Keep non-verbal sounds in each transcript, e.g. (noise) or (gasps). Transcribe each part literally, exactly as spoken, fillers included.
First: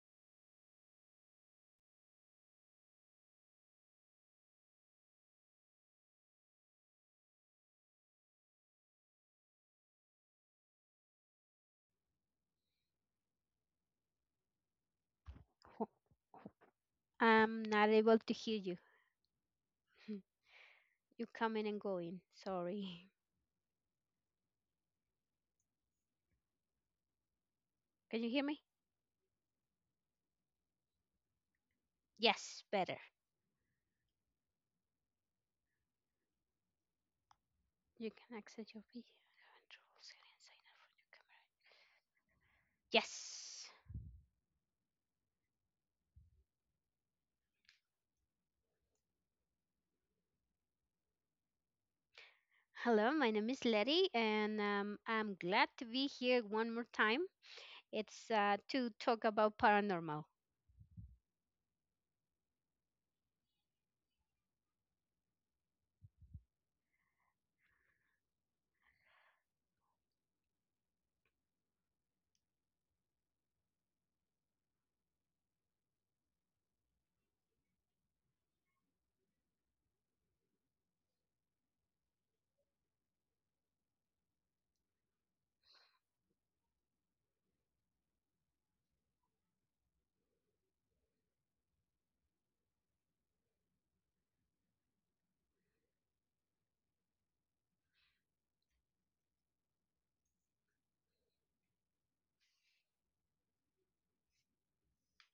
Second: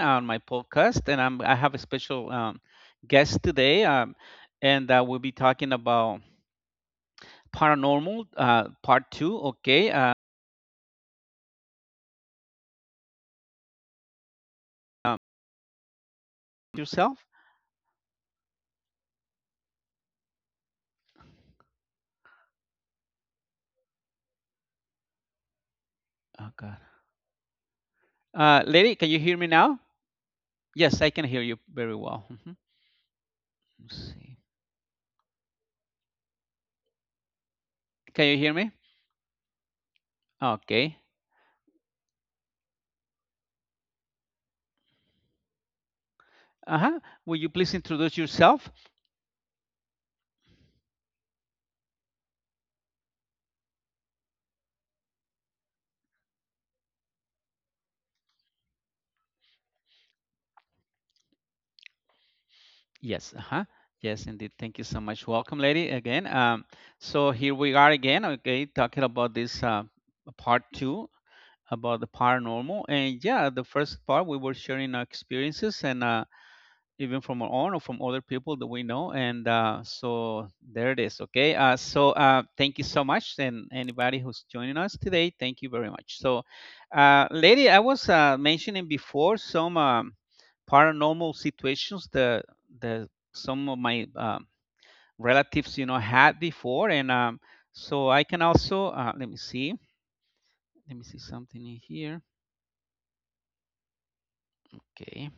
on my podcast, and I'm I have a special um, guest today, um, and uh, we'll be talking about paranormal uh, part two. Okay, uh, um, yourself. I'm not able to hear you. Hmm. You coming and going. Sorry. Oh God, Can you hear me? uh, lady, can you hear me now? Yes, I can hear you Yes, very better. well. Mhm. Let's see. You can access your Can video you hear me? controls and sign up for your camera. Okay. Yes. Uh huh. Will you please introduce yourself? Hello, my name is Letty, and um, I'm glad to be here one more time. It's uh, to talk about paranormal. Yes, uh-huh. Yes, indeed. Thank you so much. Welcome, lady, again. Um, so here we are again, okay, talking about this uh, part two about the paranormal. And yeah, the first part we were sharing our experiences, and uh, even from our own or from other people that we know. And uh, so there it is, okay. Uh, so uh, thank you so much. And anybody who's joining us today, thank you very much. So, uh, lady, I was uh, mentioning before some. Um, paranormal situations that that some of my um, relatives, you know, had before, and um, so I can also, uh, let me see, let me see something in here. Okay.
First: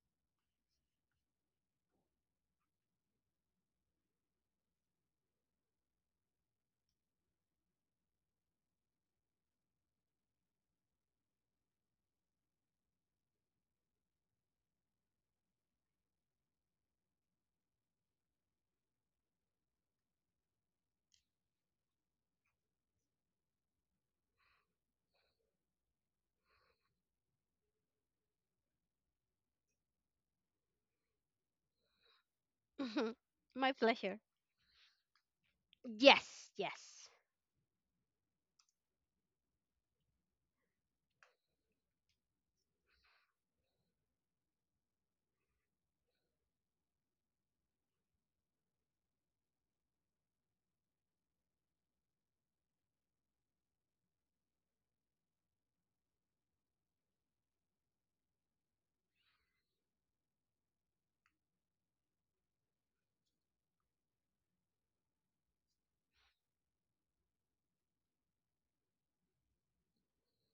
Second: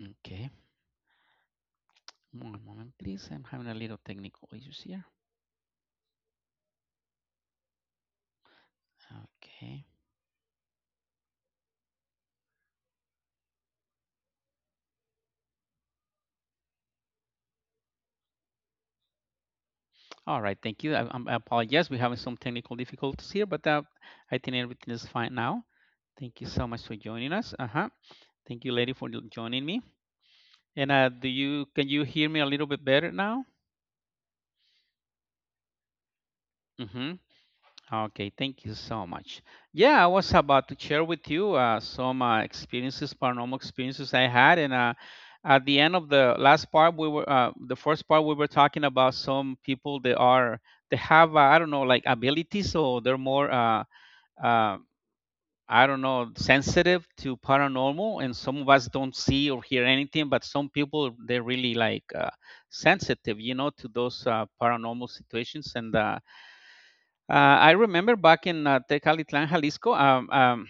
okay One moment, please, I'm having a little technical issues here. Okay, all right, thank you. I, i apologize, we're having some technical difficulties here, but uh, I think everything is fine now. Thank you so much for joining us. Uh-huh. Thank you, lady, for joining me. And uh, do you can you hear me a little bit better (laughs) now? My pleasure. Yes, Mm-hmm. yes. Okay, thank you so much. Yeah, I was about to share with you uh, some uh, experiences, paranormal experiences I had, and uh, at the end of the last part, we were uh, the first part we were talking about some people that are, they have uh, I don't know, like, abilities, so they're more uh, uh, I don't know, sensitive to paranormal, and some of us don't see or hear anything, but some people they're really like uh, sensitive, you know, to those uh, paranormal situations, and uh, uh, I remember back in uh, Tecalitlán, Jalisco. um, um,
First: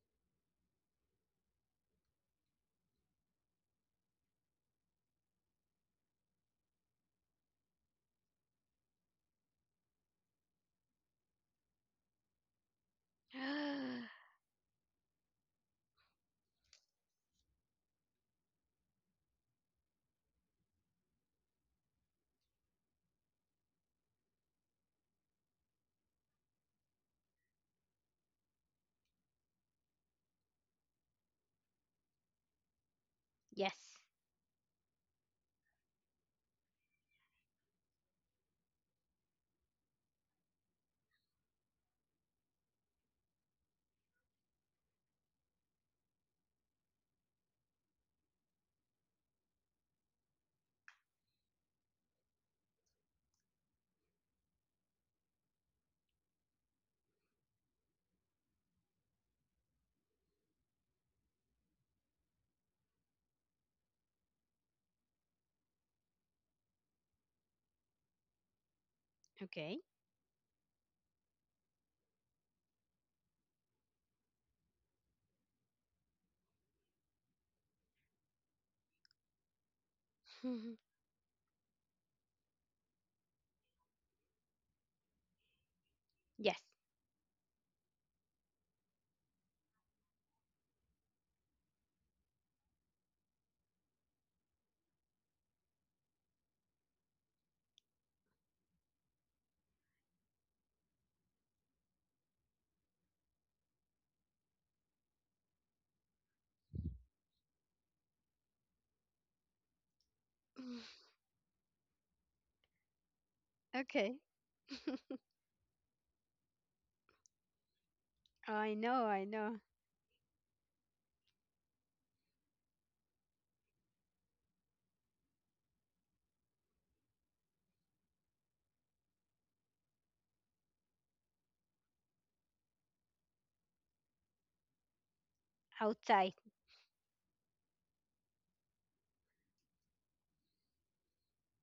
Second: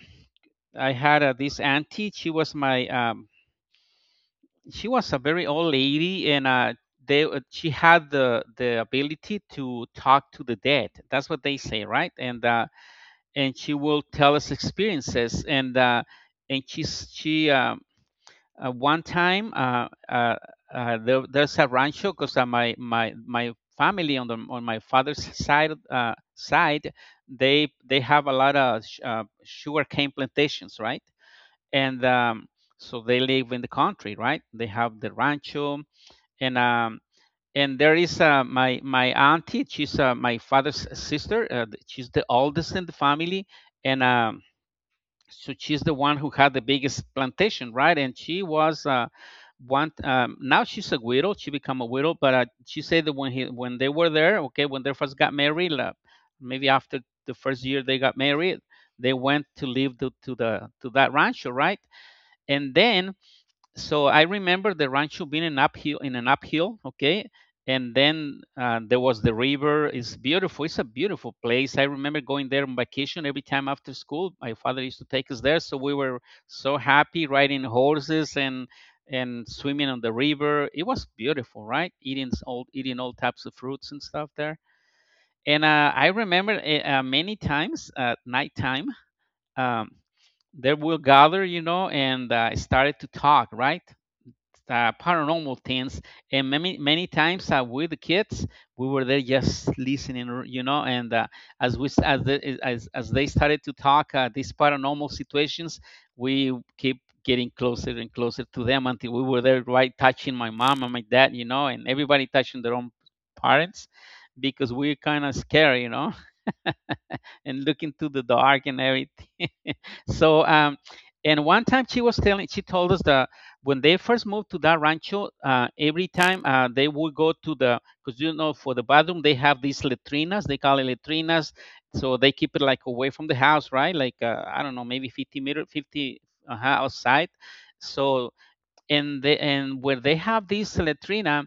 I had uh, this auntie. She was my, um, she was a very old lady, and uh, they, uh, she had the the ability to talk to the dead. That's what they say, right? And uh, and she will tell (gasps) us experiences, and uh, and she she um, uh, one time, uh, uh, uh, there, there's a rancho, because uh, my my my family on the on my father's side, uh, side, they they have a lot of sh- uh, sugarcane plantations, right. And um, so they live in the Yes. country, right, they have the rancho. And um and there is uh, my my auntie. She's uh, my father's sister, uh, th- she's the oldest in the family, and um so she's the one who had the biggest plantation, right? And she was, uh, one. Um, now she's a widow. She become a widow, but uh, she said that when he when they were there, okay, when they first got married, uh, maybe after the first year they got married, they went to live to, to the to that rancho, right? And then, so I remember the rancho being an uphill in an uphill, okay, and then uh, there was the Okay. river. It's beautiful. It's a beautiful place. I remember going there on vacation every time after school. My father used to take us there, so we were so happy riding horses and and swimming on the river. It (laughs) was beautiful, right? Eating, s- all eating all types of fruits and stuff there. And uh, I Yes. remember, uh, uh, many times at nighttime, um, they will gather, you know, and uh, started to talk, right, uh, paranormal things. And many many times uh, with the kids we were there just listening, you know, and uh, as we as, the, as as they started to talk, uh, these paranormal situations, we keep getting closer and closer to them until we were there, right, touching my (laughs) mom and my dad, you know, and everybody touching their own parents Okay. because we're kind of scared, you know, (laughs) and looking to the (laughs) I dark and know, I everything. know. So um, and one time she was telling, she told us that when they first moved to that rancho, uh, every time uh, they would go to the, because, you know, for the bathroom they have these letrinas, they call it letrinas, so they keep it like away from the house, right? Like, uh, I don't know, maybe fifty meter, Outside. fifty uh, outside. So, and they, and where they have this latrina,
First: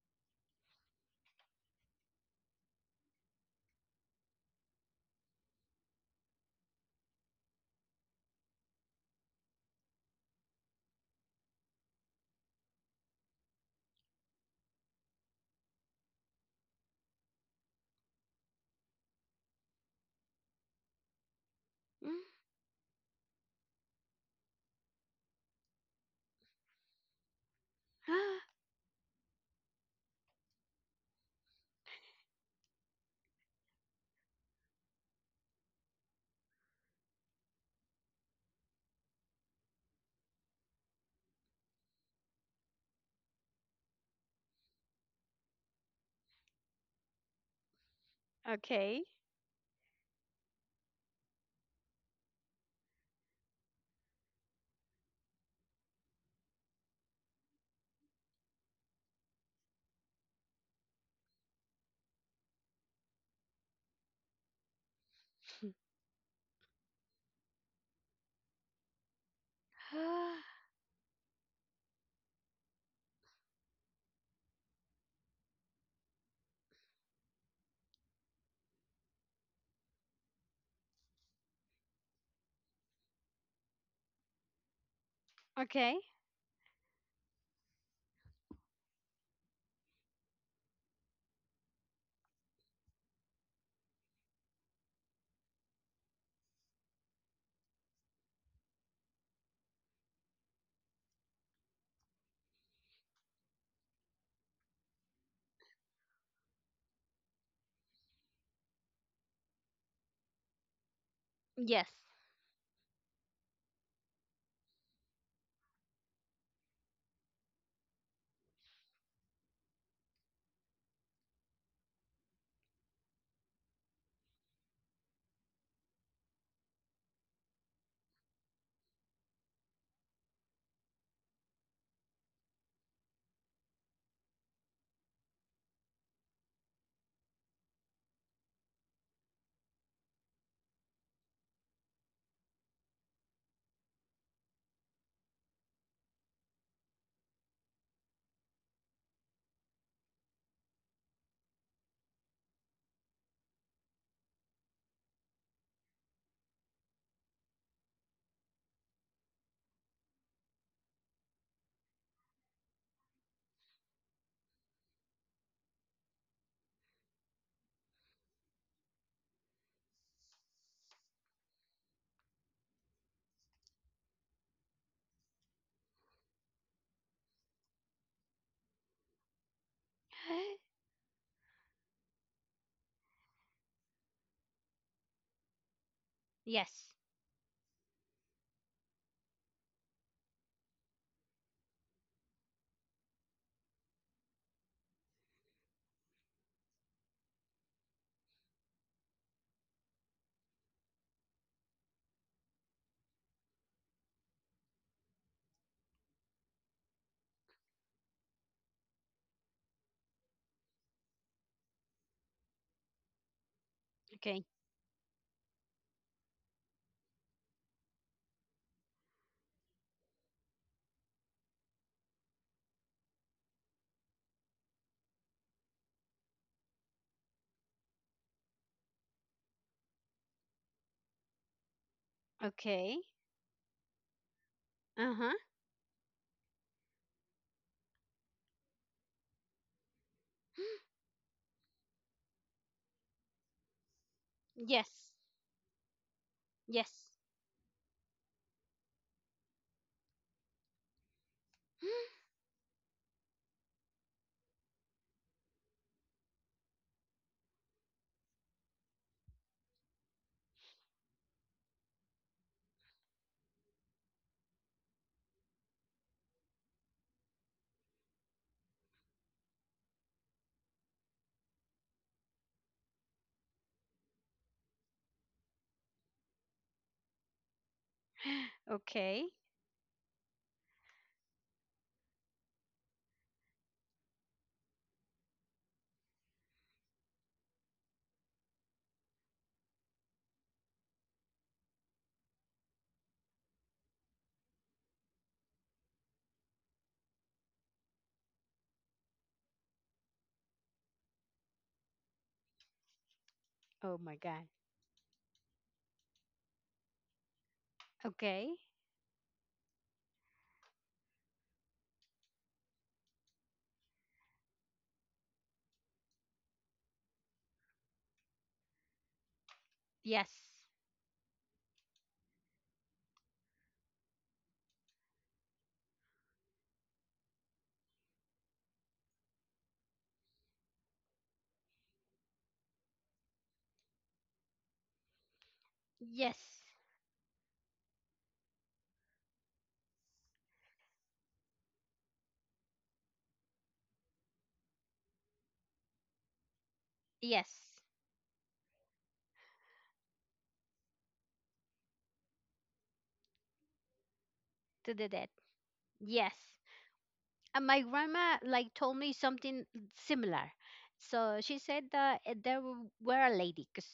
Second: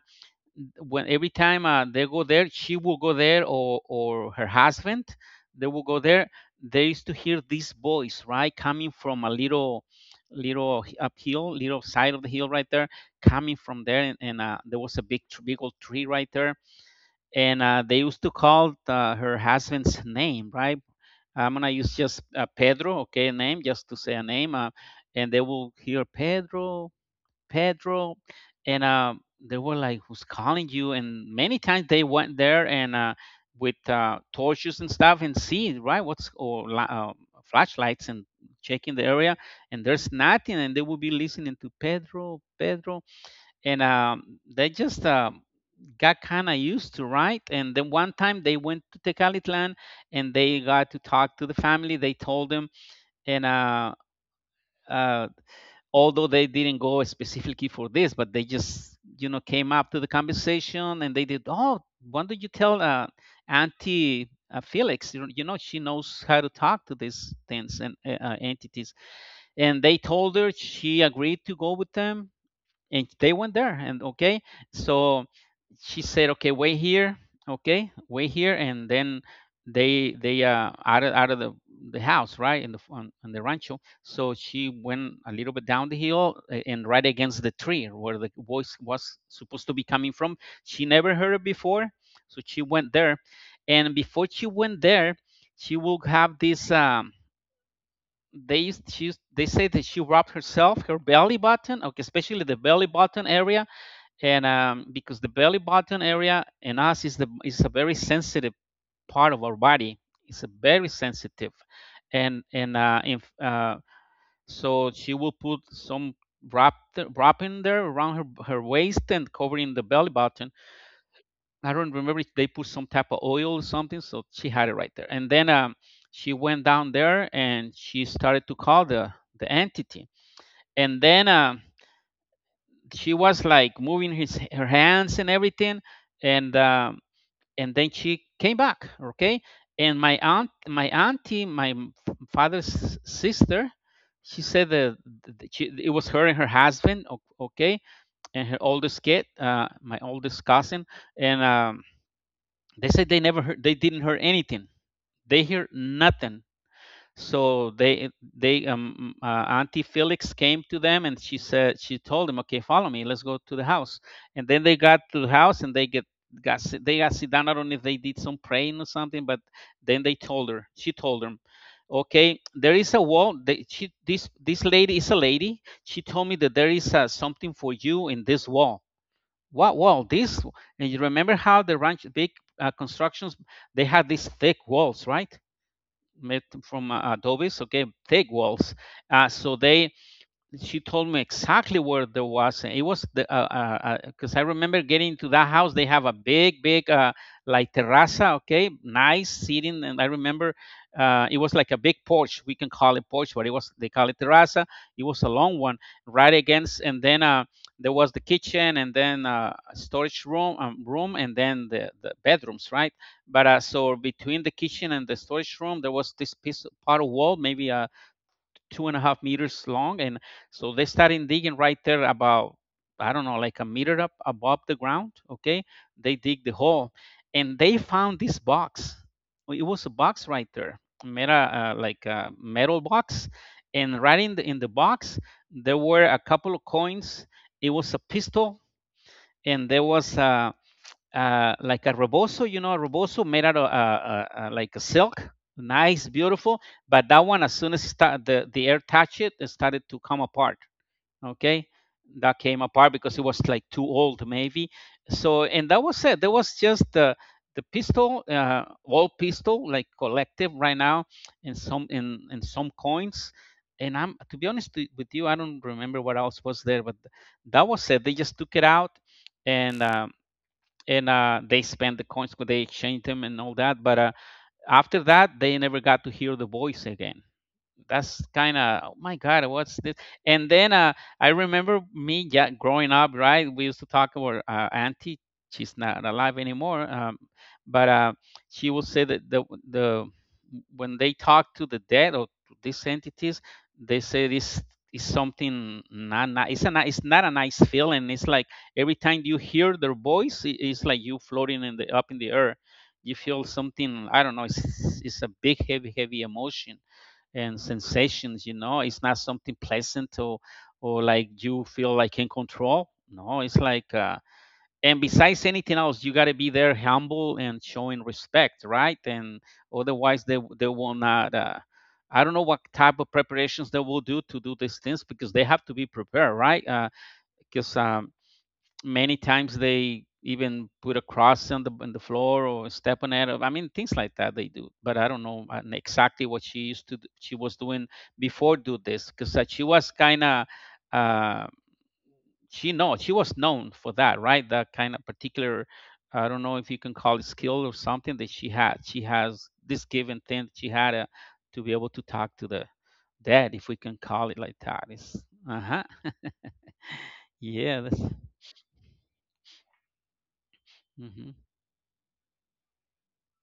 when every time uh, they go there, she will go there, or or her husband, they will go there. They used to hear this voice, right, coming from a little, little uphill, little side of the hill right there, coming from there, and, and uh, there was a big big old tree right there, and uh, they used to call uh, her husband's name, right. I'm gonna use Mm. just uh, Pedro, okay, name, just to say a name, uh, and they will hear Pedro, Pedro, and um, they were like, "Who's calling you?" And many times they went there and, uh, with uh, torches and stuff, and see, right, what's, or la- uh, flashlights, and checking the area, and there's nothing, and they would be listening to Pedro, Pedro, and um, they just um got kind of used to, right. And then one time (gasps) they went Okay. to Tecalitlan, and they got to talk to the family. They told them. And Uh, uh, although they didn't go specifically for this, but they just, you know, came up to the conversation, and they did. Oh, why don't you tell uh, Auntie uh, Felix? You know, you know, she knows how to talk to these things and uh, uh, entities. And they told her, (gasps) she agreed to go with them, and they went there. And okay, so she said, okay, wait here, okay, wait here. And then they they uh out of out of the the house, right, in the, on, on the rancho, so she went a little bit Okay. down the hill, a- and right against the tree where the voice was supposed to be coming from. She never heard it before, so she went there. And before she went there, she will have this, um they used, she used, they say that she rubbed herself, her belly button, okay, especially the belly button area. And um, because the belly button area in us is the is a very sensitive part of our body. It's a very sensitive, Yes. and and uh, if, uh, so she will put some wrap, th- wrapping there around her her waist and covering the belly button. I don't remember if they put some type of oil or something, so she had it right there. And then, um, she went down there and she started to call the the entity. And then, Uh, she was like moving his her hands and everything, and um, and then she came back, okay. And my aunt my auntie, my father's sister, she said that, she, it was her and her husband, okay, and her oldest kid, uh, my oldest cousin. And um, they said they never heard, they didn't hear anything. They hear nothing. So they, they um uh, Auntie Felix came to them and she said, she told them, okay, follow me, let's go to the house. And then they got to the house, and they get got sit- they got sit down. I don't know if they did some praying or something, but then they told her she told them, okay, there is a wall. They, she, this this lady, is a lady, she told me that there is uh, something for you in this wall. What wall, this (gasps) w-" And you remember how the ranch, big uh, constructions, they had these thick walls, right, made Yes. from uh, Adobe, so, okay, thick walls. Uh, so they, she told me exactly where there was. It was the, because uh, uh, uh, I remember getting to that house. They have a big, big, uh, like, terraza. Okay, nice seating. And I remember uh, it was like a big porch. We can call it porch, but it was, they call it terraza. It was a long one, right against, and then uh, there was the kitchen, and then uh, a storage room, um, room, and then the, the bedrooms, right? But uh, so Okay. between the kitchen and the storage room, there was this piece of part of wall, maybe a two and a half meters long. And so they started digging right there, about, I don't know, like a meter up above the ground. Okay. They dig the hole, and they found this box. It was a box right there, meta, uh, like a Okay. metal box. And right in the, in the Uh huh. box, there were a couple of coins. It was a pistol and there was a, uh, like a rebozo, you know, a rebozo made out of uh, uh, uh, like a Yes. silk, nice, beautiful. Yes. But that one, as soon as start, the the air touched it, it started to come apart. Okay, that came apart because it was like too old, maybe. So and that was it. There was just the the pistol, uh, all pistol, like collective right now, in some in in some coins. And I'm to be honest with you, I don't remember what else was there, but that was it. They just took it out and uh, and uh, they spent the coins, 'cause they exchanged them and all that. But uh, after that, they never got to hear the voice again. (gasps) That's kind of, Okay. oh my god, what's this? And then uh, I remember me, yeah, growing up, right, we used to talk about uh, auntie. She's not alive anymore, um, but uh, she would say that the, the when they talk to the dead or to these entities, they say this is something not, not it's, a, ni- it's not a nice feeling. It's like every time you hear their voice, i- it's like you floating in the up in the air, you feel Oh my God. something, I don't know. It's, it's a big, heavy, heavy emotion and Okay. sensations, you know it's not something pleasant, or or like you feel like in control. No, it's like, uh, and besides anything else, you got to be there humble and showing respect, right? And Yes. otherwise, they they will not, uh, I don't know what type of preparations they will do to do these things, because they have to be prepared, right? Because uh, 'cause, um, many times they even put a cross on the on the floor or step on it. I mean, things like that they do. But I don't know uh, Yes. exactly what she used to do, she was doing before do this, because uh, she was kind of, uh, she know she was known for that, right? That kind of particular, I don't know if you can call it Yes. skill or something that she had. She has this given thing that she had, uh, to be able to talk to the dead, if we can call it To like the dead. that. It's uh huh. Yes. And my Yeah. grandma That's. like told me something similar. So she Mhm. said that uh, there w- were a lady, because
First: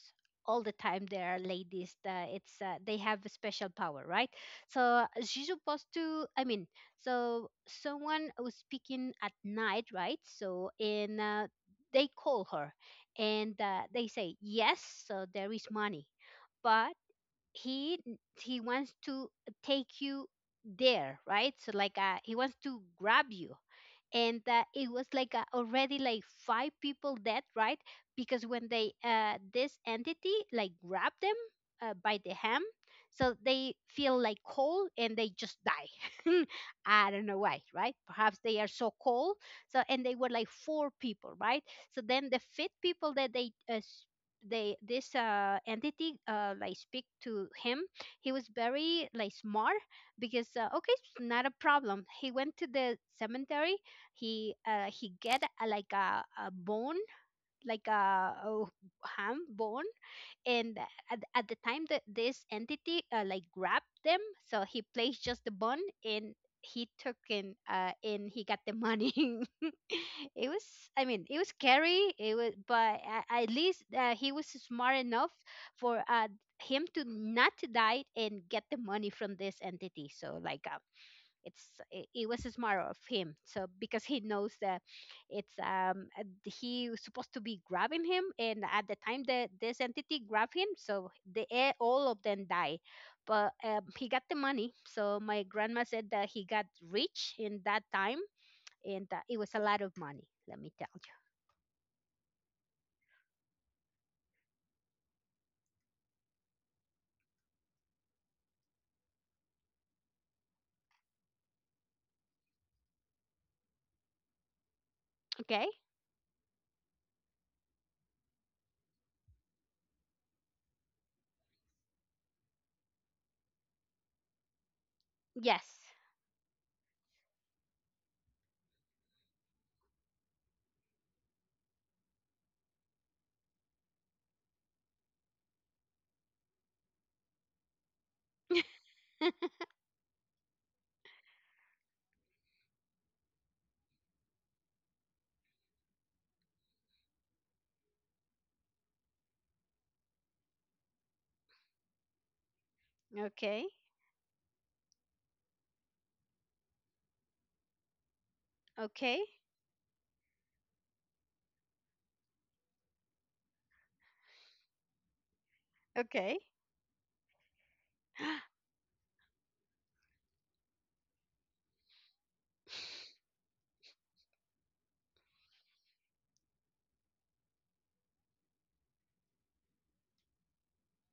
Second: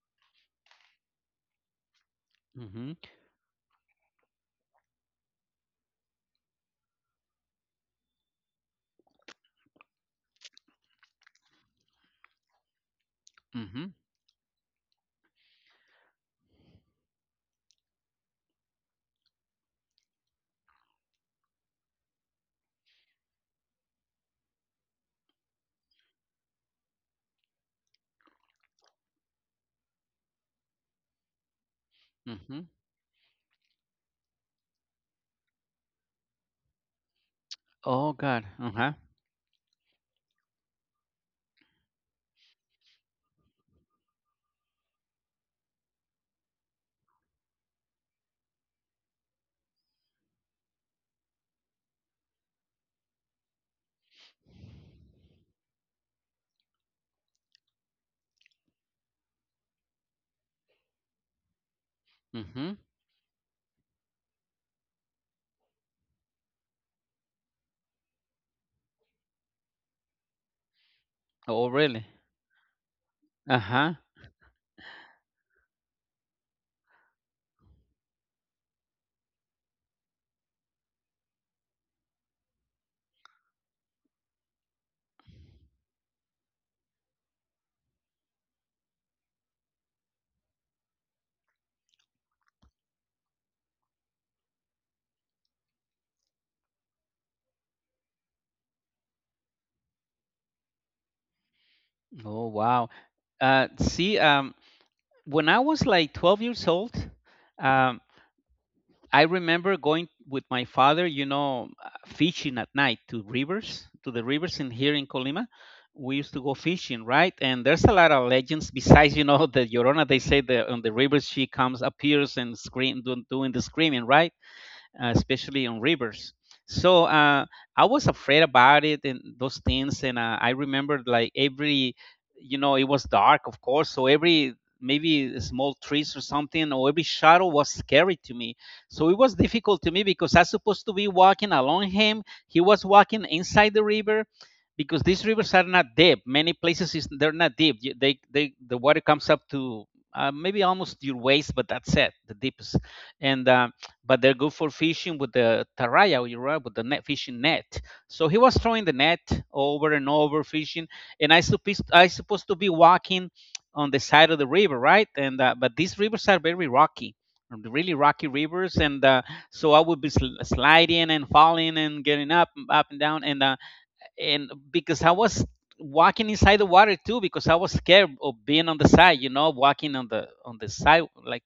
all the time there are ladies that it's uh, they Mhm. have a special power, right. So uh, she's supposed to, I mean, so someone was speaking at night, right, so and uh, they call her, and uh, Mhm. they say yes. So there is money, but he he wants to take you there, right, so like, uh, he wants to grab you. And uh, it was like, uh, already like five people dead, right, because when they uh, this entity like grabbed them uh, by the hand, Mhm. so they feel like cold and they just die. (laughs) I don't know why. Right, Oh god, perhaps they are uh-huh, so cold. So and they were like four people, right. So then the fifth people that they uh, s- they this uh entity uh like speak to him. He was very like smart, because, uh, okay, it's not a problem. He went to the cemetery. He uh, he get, uh, like a, a bone, like a, uh ham bone. And mhm. at, at the time that this entity uh, like grabbed them, so he placed just the bone and he took in uh and he got the money. (laughs) It Oh, was, really? I mean, it was scary. It was, Uh-huh. but a- at least, uh, he was smart enough for uh him to not to die and get the money from this entity, so like, uh, it's it, it was smart of him, so because he knows that it's um uh, he was supposed to be grabbing him, and at the time that this entity grabbed him, so they eh, all of them die, but, um, he got the money. So my grandma said that he got rich in that time, and uh, it was a lot of money, let me tell you. Oh, wow. Uh, see, um, when I was like twelve years old, um, I remember going with my father, you know, uh, fishing at night to rivers, to the rivers in here in Colima. We Okay. used to go fishing, right? And there's a lot of legends besides, you know, the Llorona. They say that on the rivers she comes, appears, and scream, doing, doing the screaming, right? Uh, especially on rivers. Yes. So, uh, I was afraid about it and those things, and uh, I remembered like every, you know, it was dark, of course. So every maybe small trees or something, or every shadow, was scary to me. So it was difficult to me, because I was supposed to be walking along him. He was walking inside the river, because these rivers are not deep. Many places is, they're not deep. You- They, they the water comes up to, uh, maybe almost your waist, but that's it, the deepest. And um, Okay. but they're good for fishing with the taraya, you right, with the net, fishing net. So he was throwing the net Okay. over and over, fishing, and I supposed I supposed to be walking on the side of the river, right? And uh, but these rivers are Okay. very rocky, really rocky rivers, (gasps) and uh, so I would be sl- sliding and falling and getting up, up and down, and uh, and because I was walking inside the water too, because I was scared of being on the side, you know walking on the on the side, like,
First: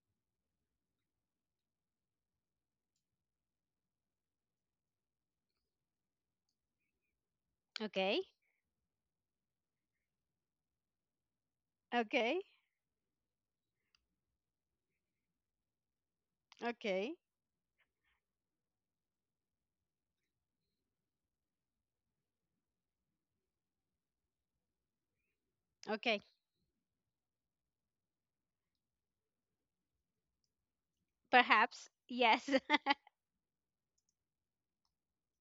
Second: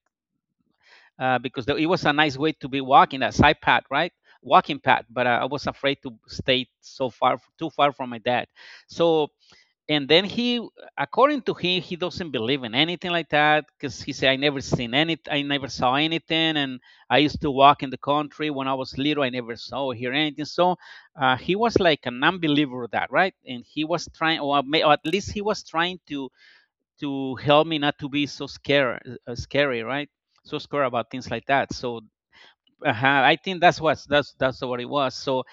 uh, because there, it was a nice way to be walking that side path, right? Walking path. But uh, I was afraid to stay so far, too far from my Okay. dad. So, and then he, according to him, he doesn't Okay. believe in anything like that, because he said, I never seen any, I never saw anything. And I Okay. used to walk in the country when I was little, I never saw or hear anything." So, uh, he was like an unbeliever of that, right? And he was trying, or at least he was trying to Okay. to help me not to be so scared, uh, scary, right? So scared about things like that. Perhaps So, yes. (laughs) uh-huh, I think that's what, that's that's what it was. So,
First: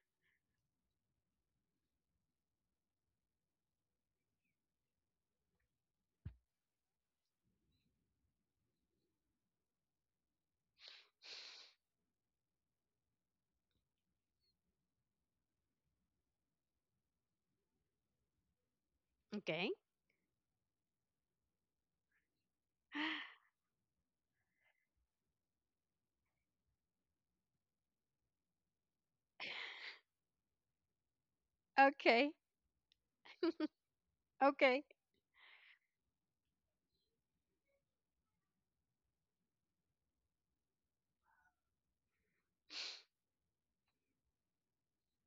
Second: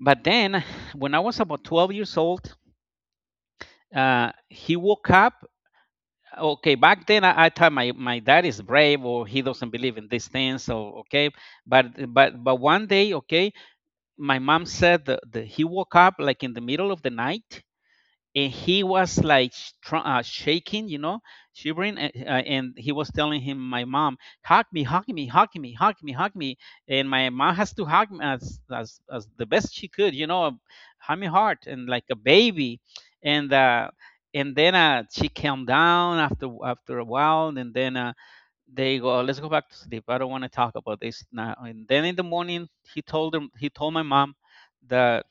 but then when I was about twelve years old, uh, he woke up. Okay, back then, I, I thought my, my dad is brave, or he doesn't believe in these things. So, okay. But but but one day, okay, my mom said that, that he woke up like in the middle of the night, and he was like sh- Okay. tr- uh, shaking, you know, shivering. And, uh, and he was telling him, "My mom, hug me, hug me, hug me, hug me, hug me," and my mom has to hug me as as, as the best she could, you know, hug me hard and like a Okay. baby. And uh, and then Okay. uh, she calmed down after after a while, and then uh, they go, "Let's go back to sleep. I don't want to talk about this now." And then in the morning, he told him, he told my mom that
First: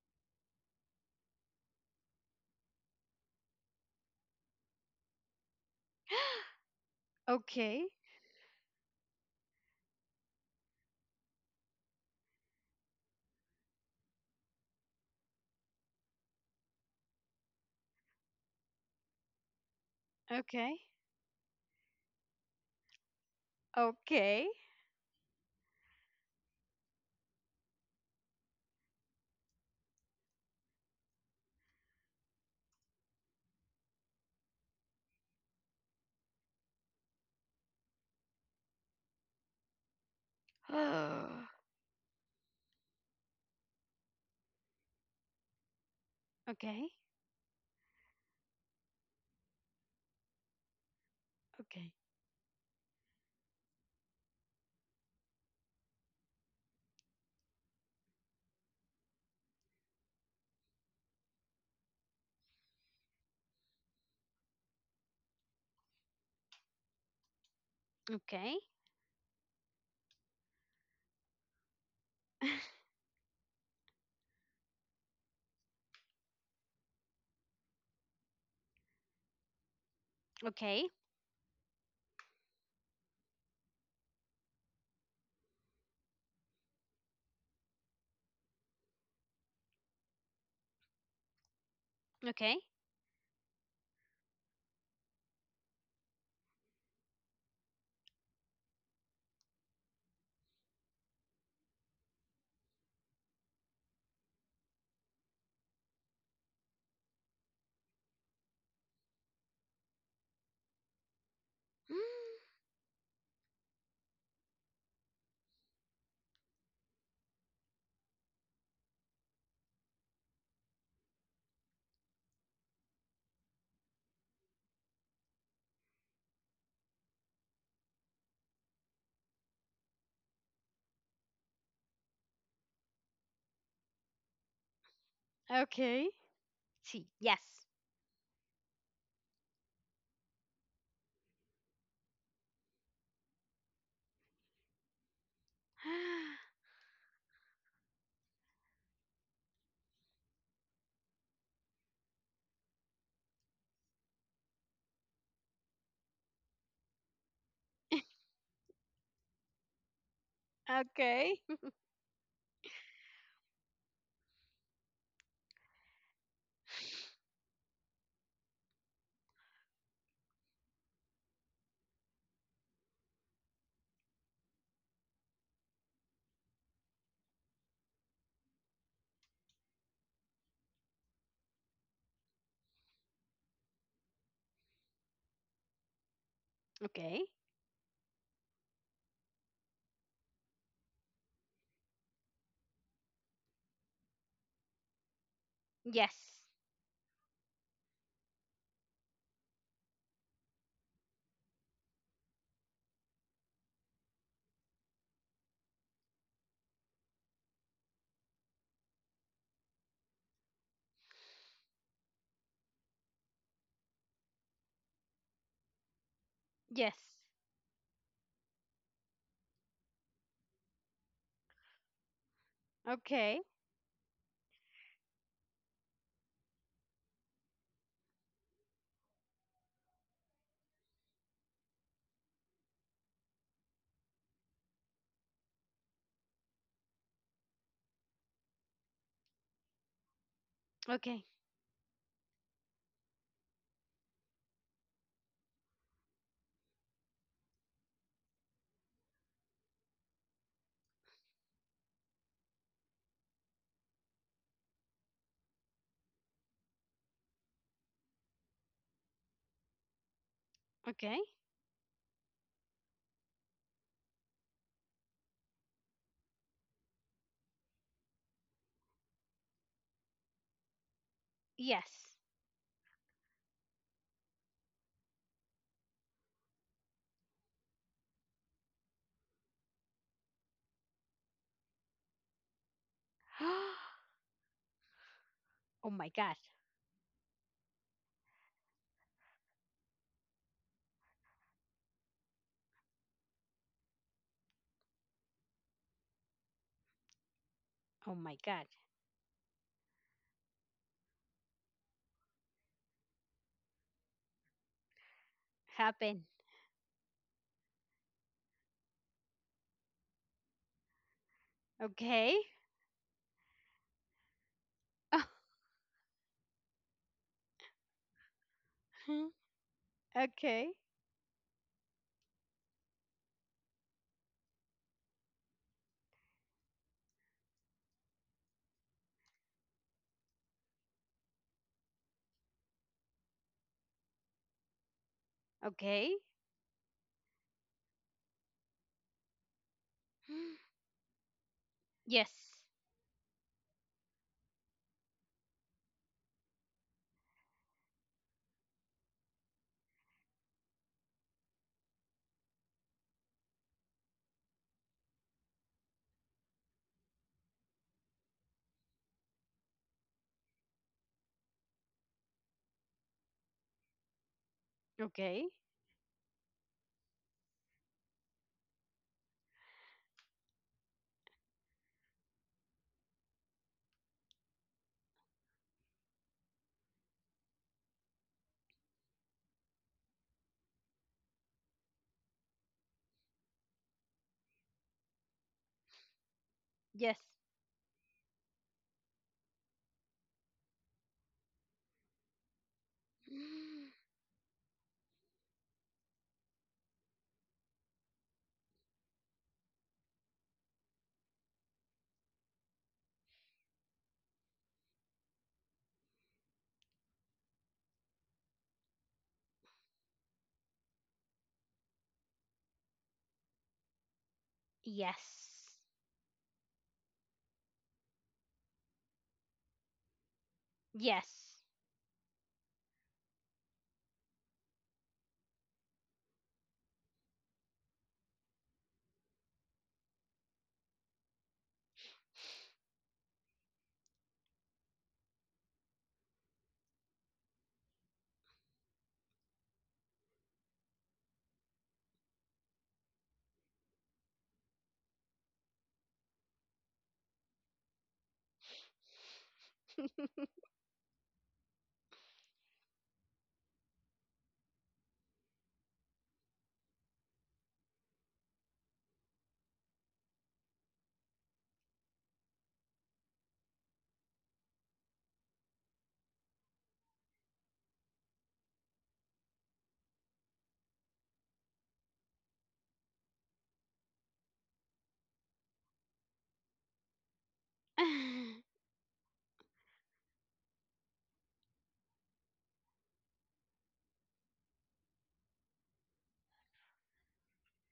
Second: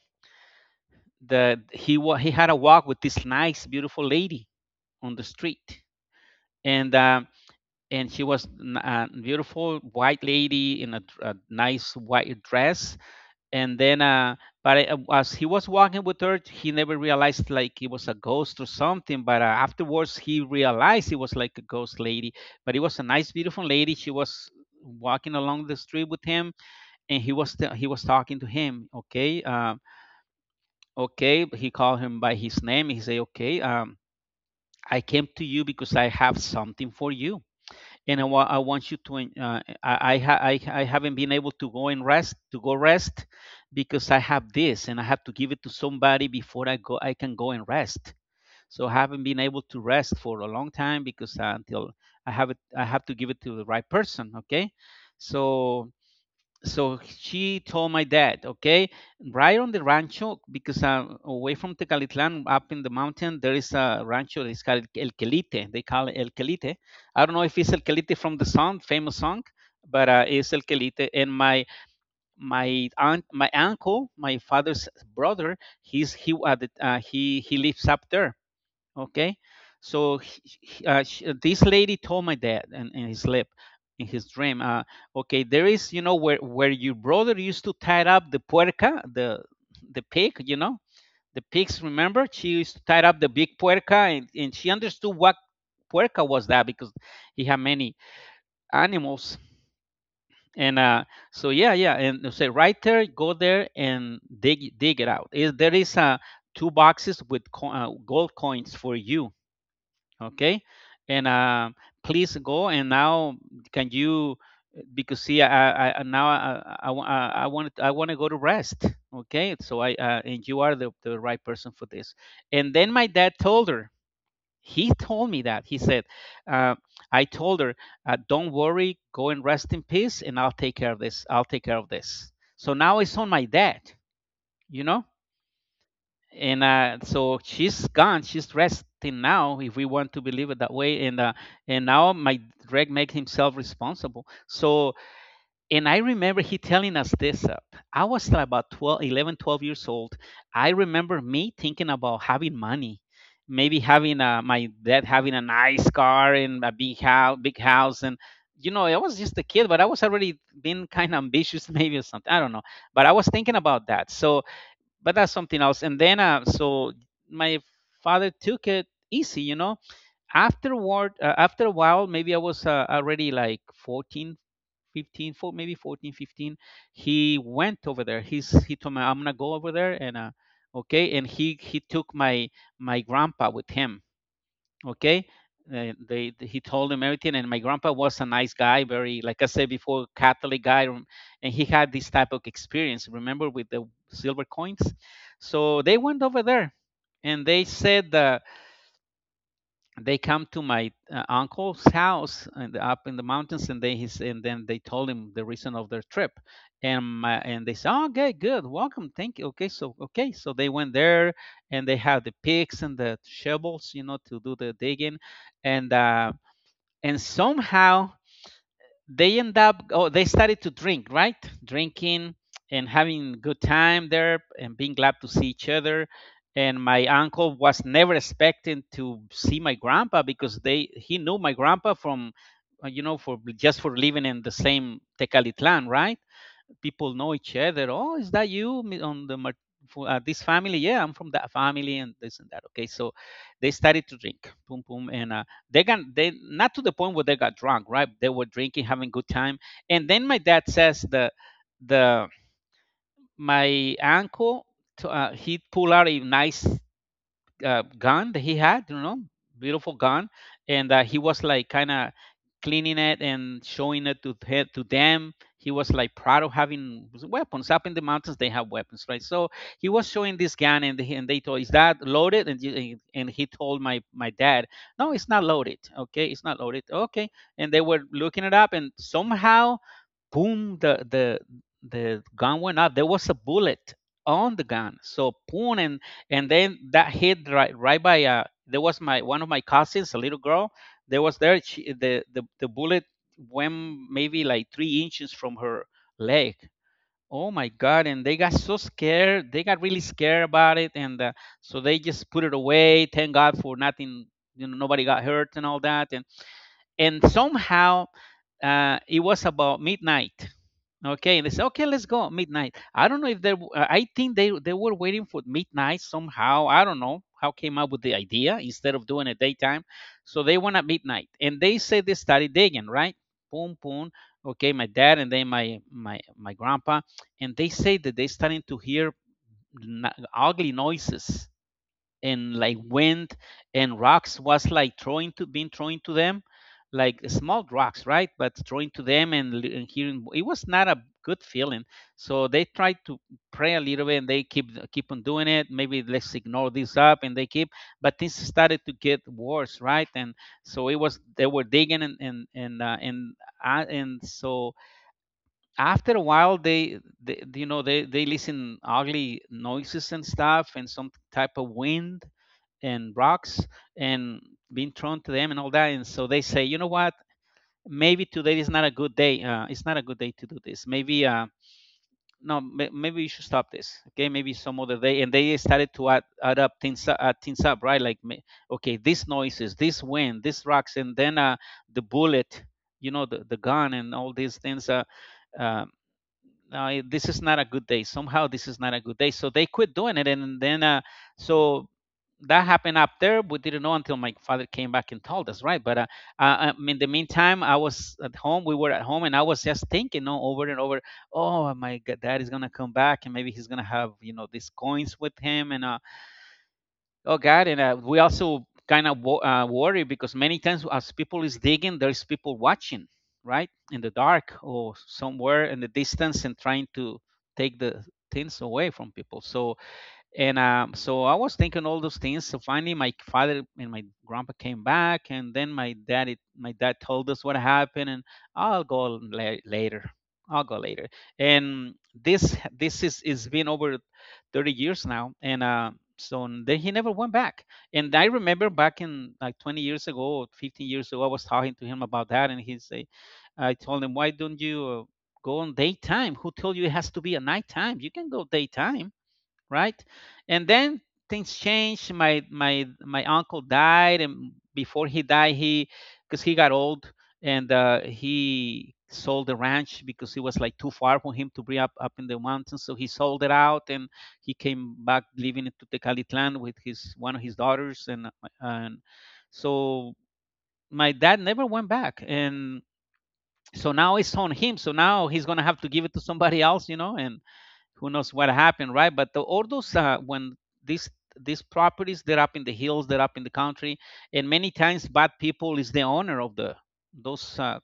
that he wa- he had a walk with this nice, beautiful lady on the street, (gasps) and um, Okay. and she was n- a beautiful white lady in a, dr- a nice white dress. And then, uh, but uh, as he was walking with her, he never realized like it was a ghost or something. But uh, afterwards, he Okay. realized it was like a ghost lady. But it was a nice, beautiful lady. She Okay. was walking along the street with him, and he was t- he was talking to him. Okay. Uh, okay, he called him by his name. He said, "Okay, um I came to you because I have something for you, and i, wa- I want you to en- uh, I, I ha- I I haven't (gasps) been (sighs) able to go and rest, to go rest, because I have this and I have to give it to somebody before i Okay. go I can go and rest. So I haven't been able to rest for a long time, because uh, until Okay. I have it, I have to give it to the right person. Okay?" So, so she told my dad, "Okay, right on the rancho, because I'm away from Tecalitlan, up in the mountain, there is a rancho that is called El Quelite." They call it El Quelite. I don't know if it's El Quelite from the Okay. song, famous song, but uh, it's El Quelite. And my (laughs) my aunt, my uncle, my father's brother, he's he uh, the- uh, he he lives up there. Okay. So he, he- Okay. uh, sh this lady told my dad in, in his sleep, in his dream, uh, "Okay, there is, you know where where your brother used to tie up the puerca, the the pig, you know the pigs, remember, she Okay. used to tie up the big puerca." And, and she understood what puerca was that, because he had many animals. And uh so, yeah, yeah, and they say, "Right there, go there and dig dig it out. Is There is, uh two boxes with co- uh, gold coins for you. Okay?" And uh, "Please (gasps) go. And now, can you, eh, because see, i, I I- now I, I, I I want i want to go to rest. Okay? So I uh, and you are the, the right person for this." And then my dad told her, he (laughs) told me that he said, uh, "I told her, uh, don't worry, go and rest in peace, and I'll take care of this, I'll take care of this." So now it's on my dad you know Okay. and uh, Sí. so Yes. she's gone, she's resting now, if we want to believe it that way. And uh, and now my Greg makes himself responsible. So, and I (gasps) remember he (sighs) telling us this, uh, I was about twelve, eleven, twelve years old. I remember me thinking about having money, maybe having uh, my dad having a nice car and a big house, big house. And, you know I was just a kid, but I was already being kind of Okay. ambitious (laughs) maybe or something, I don't know. But I was thinking about that, so. But that's something else. And then, uh, so my father took it easy, you know. Afterward, uh, after a while, maybe I was, uh, already like fourteen, fifteen, four, maybe fourteen, fifteen. He went over there. He's he told me, "I'm gonna go over there and uh, okay." And he he took my my grandpa with him. Okay. Uh, they, th- he told him Okay. everything. And my grandpa was a nice guy, very, like I said before, Catholic guy, um, and he had this type of experience, remember, with the silver coins. So they went Yes. over there, and they said that they come to my uh, uncle's house and up in the mountains, and they his, and then they told him the reason of their trip. And my, and they said, "Oh, okay, good, welcome, thank you, okay." So, okay, so they went there, and they have the picks and the shovels, you know, to do the digging. and uh Yes. and somehow they end up, oh, they started to drink, right? Drinking and having Okay. a good time there and being glad to see each other. And my uncle was never expecting to see my grandpa, because they he knew my grandpa from, uh, you know, for just for living in the same Tecalitlan, right? People know each other. "Oh, is that you on the Mar- fo- uh, this family?" "Yeah, I'm Okay. from that family and this and that. Okay." So they started to drink, boom, boom, and uh, they got, they, not to the point where they got drunk, right? They were drinking, having good time, and then my dad says, the the my uncle, t- uh, he pulled out a nice uh, gun that he had, you know, beautiful gun, and uh, Okay. he was like kind of cleaning it and showing it to the- to them. He was like proud of having weapons up in the mountains. They have weapons, right? So he was showing this gun, and he- and they told, "Is that Yes. loaded?" And you- and and he told my my dad, "No, it's not loaded. Okay, it's not loaded. Okay." And they were looking it up, and somehow boom, the the the gun went up. There was a (gasps) Oh bullet on the gun. So boom. and my God. and then that hit right, right by, uh, there was my, one of my cousins, a little girl. There was there she, the the the bullet went maybe like three inches from her leg. Oh my God! Oh And my they got God. so scared. They got really scared about it, and uh, so they just put it away. Thank God for nothing. You know, nobody got hurt and all that. Happen. And and somehow, uh, it was about midnight. Okay, and they said, okay, let's go Okay. midnight. I don't know if they, w- uh, I think they they were waiting for midnight somehow. I don't know how came up with the idea instead of doing it (laughs) daytime. So they Okay. went at midnight, and they said they started digging, right? Boom, boom. Okay, my dad, and then my my my grandpa, and they say that they starting to hear n- ugly noises and like wind, and rocks was like throwing, to being thrown to Okay. them, like small rocks, right, but throwing to them. And, and hearing it was (gasps) not a good feeling. So Yes. they tried to pray a little bit, and they keep, keep on doing it, maybe let's ignore this up, and they keep. But things started to get worse, right? And so it was, they were digging, and and and uh, and, uh, and so after a while, they, they, you know, they they listen ugly noises and stuff, and some type of wind and rocks and being thrown to Okay. them and all that. And so they say, you know what? Maybe today is not a good day. Uh, it's not a good day to do this. Maybe, uh, no, may- maybe you should stop this. Okay, maybe some other day. And they started to add, add up things, u- add things up, right? Like, ma-, okay, these noises, this wind, these rocks, and then uh, the bullet, you know, the, the gun and all these things. Uh, uh, Yes. no, eh, this is not a good day. Somehow this is not a good day. So they quit doing it, and then uh, so that happened up there. We didn't know until my father came back and told us, right? But uh, uh, um, In the meantime, I was at home. We were at home, and I was just thinking, you know, over and over. Oh my God, Dad is gonna come back, and maybe he's gonna have, you know, these coins with him, and uh, oh God. And uh, We also kind of wo- uh, worry, because many times as people is digging, there's people watching, right, in the dark or Yes. somewhere in the distance and trying to take the things away from people. So and um, Yes. So I was thinking all those things. So finally, my father and my grandpa came back, and then my dad, it, my dad told us what happened, and I'll go la- later. I'll go later. And this this is is been over thirty years now, and uh, so then he never went back. And I remember back in like twenty years ago, fifteen years ago, I was talking to him about that, and he say, I told him, why don't you uh, go on daytime? Who told you it has to be a nighttime? You can go daytime, right? And then things changed. My my my uncle died, and before he died, he, because he got old, and uh, he sold the ranch because it was like too far for him to bring up, up in the mountains. So he sold it out, and he came back living into Tecalitlan with his one of his daughters. And and so my dad never went back, and so now it's on him. So now he's gonna have to give it to somebody else, you know, and who knows (laughs) what happened, right? But the, all those, uh, when these these properties, they're up in the hills, they're up in the country, and many times bad people is the owner of the those, uh,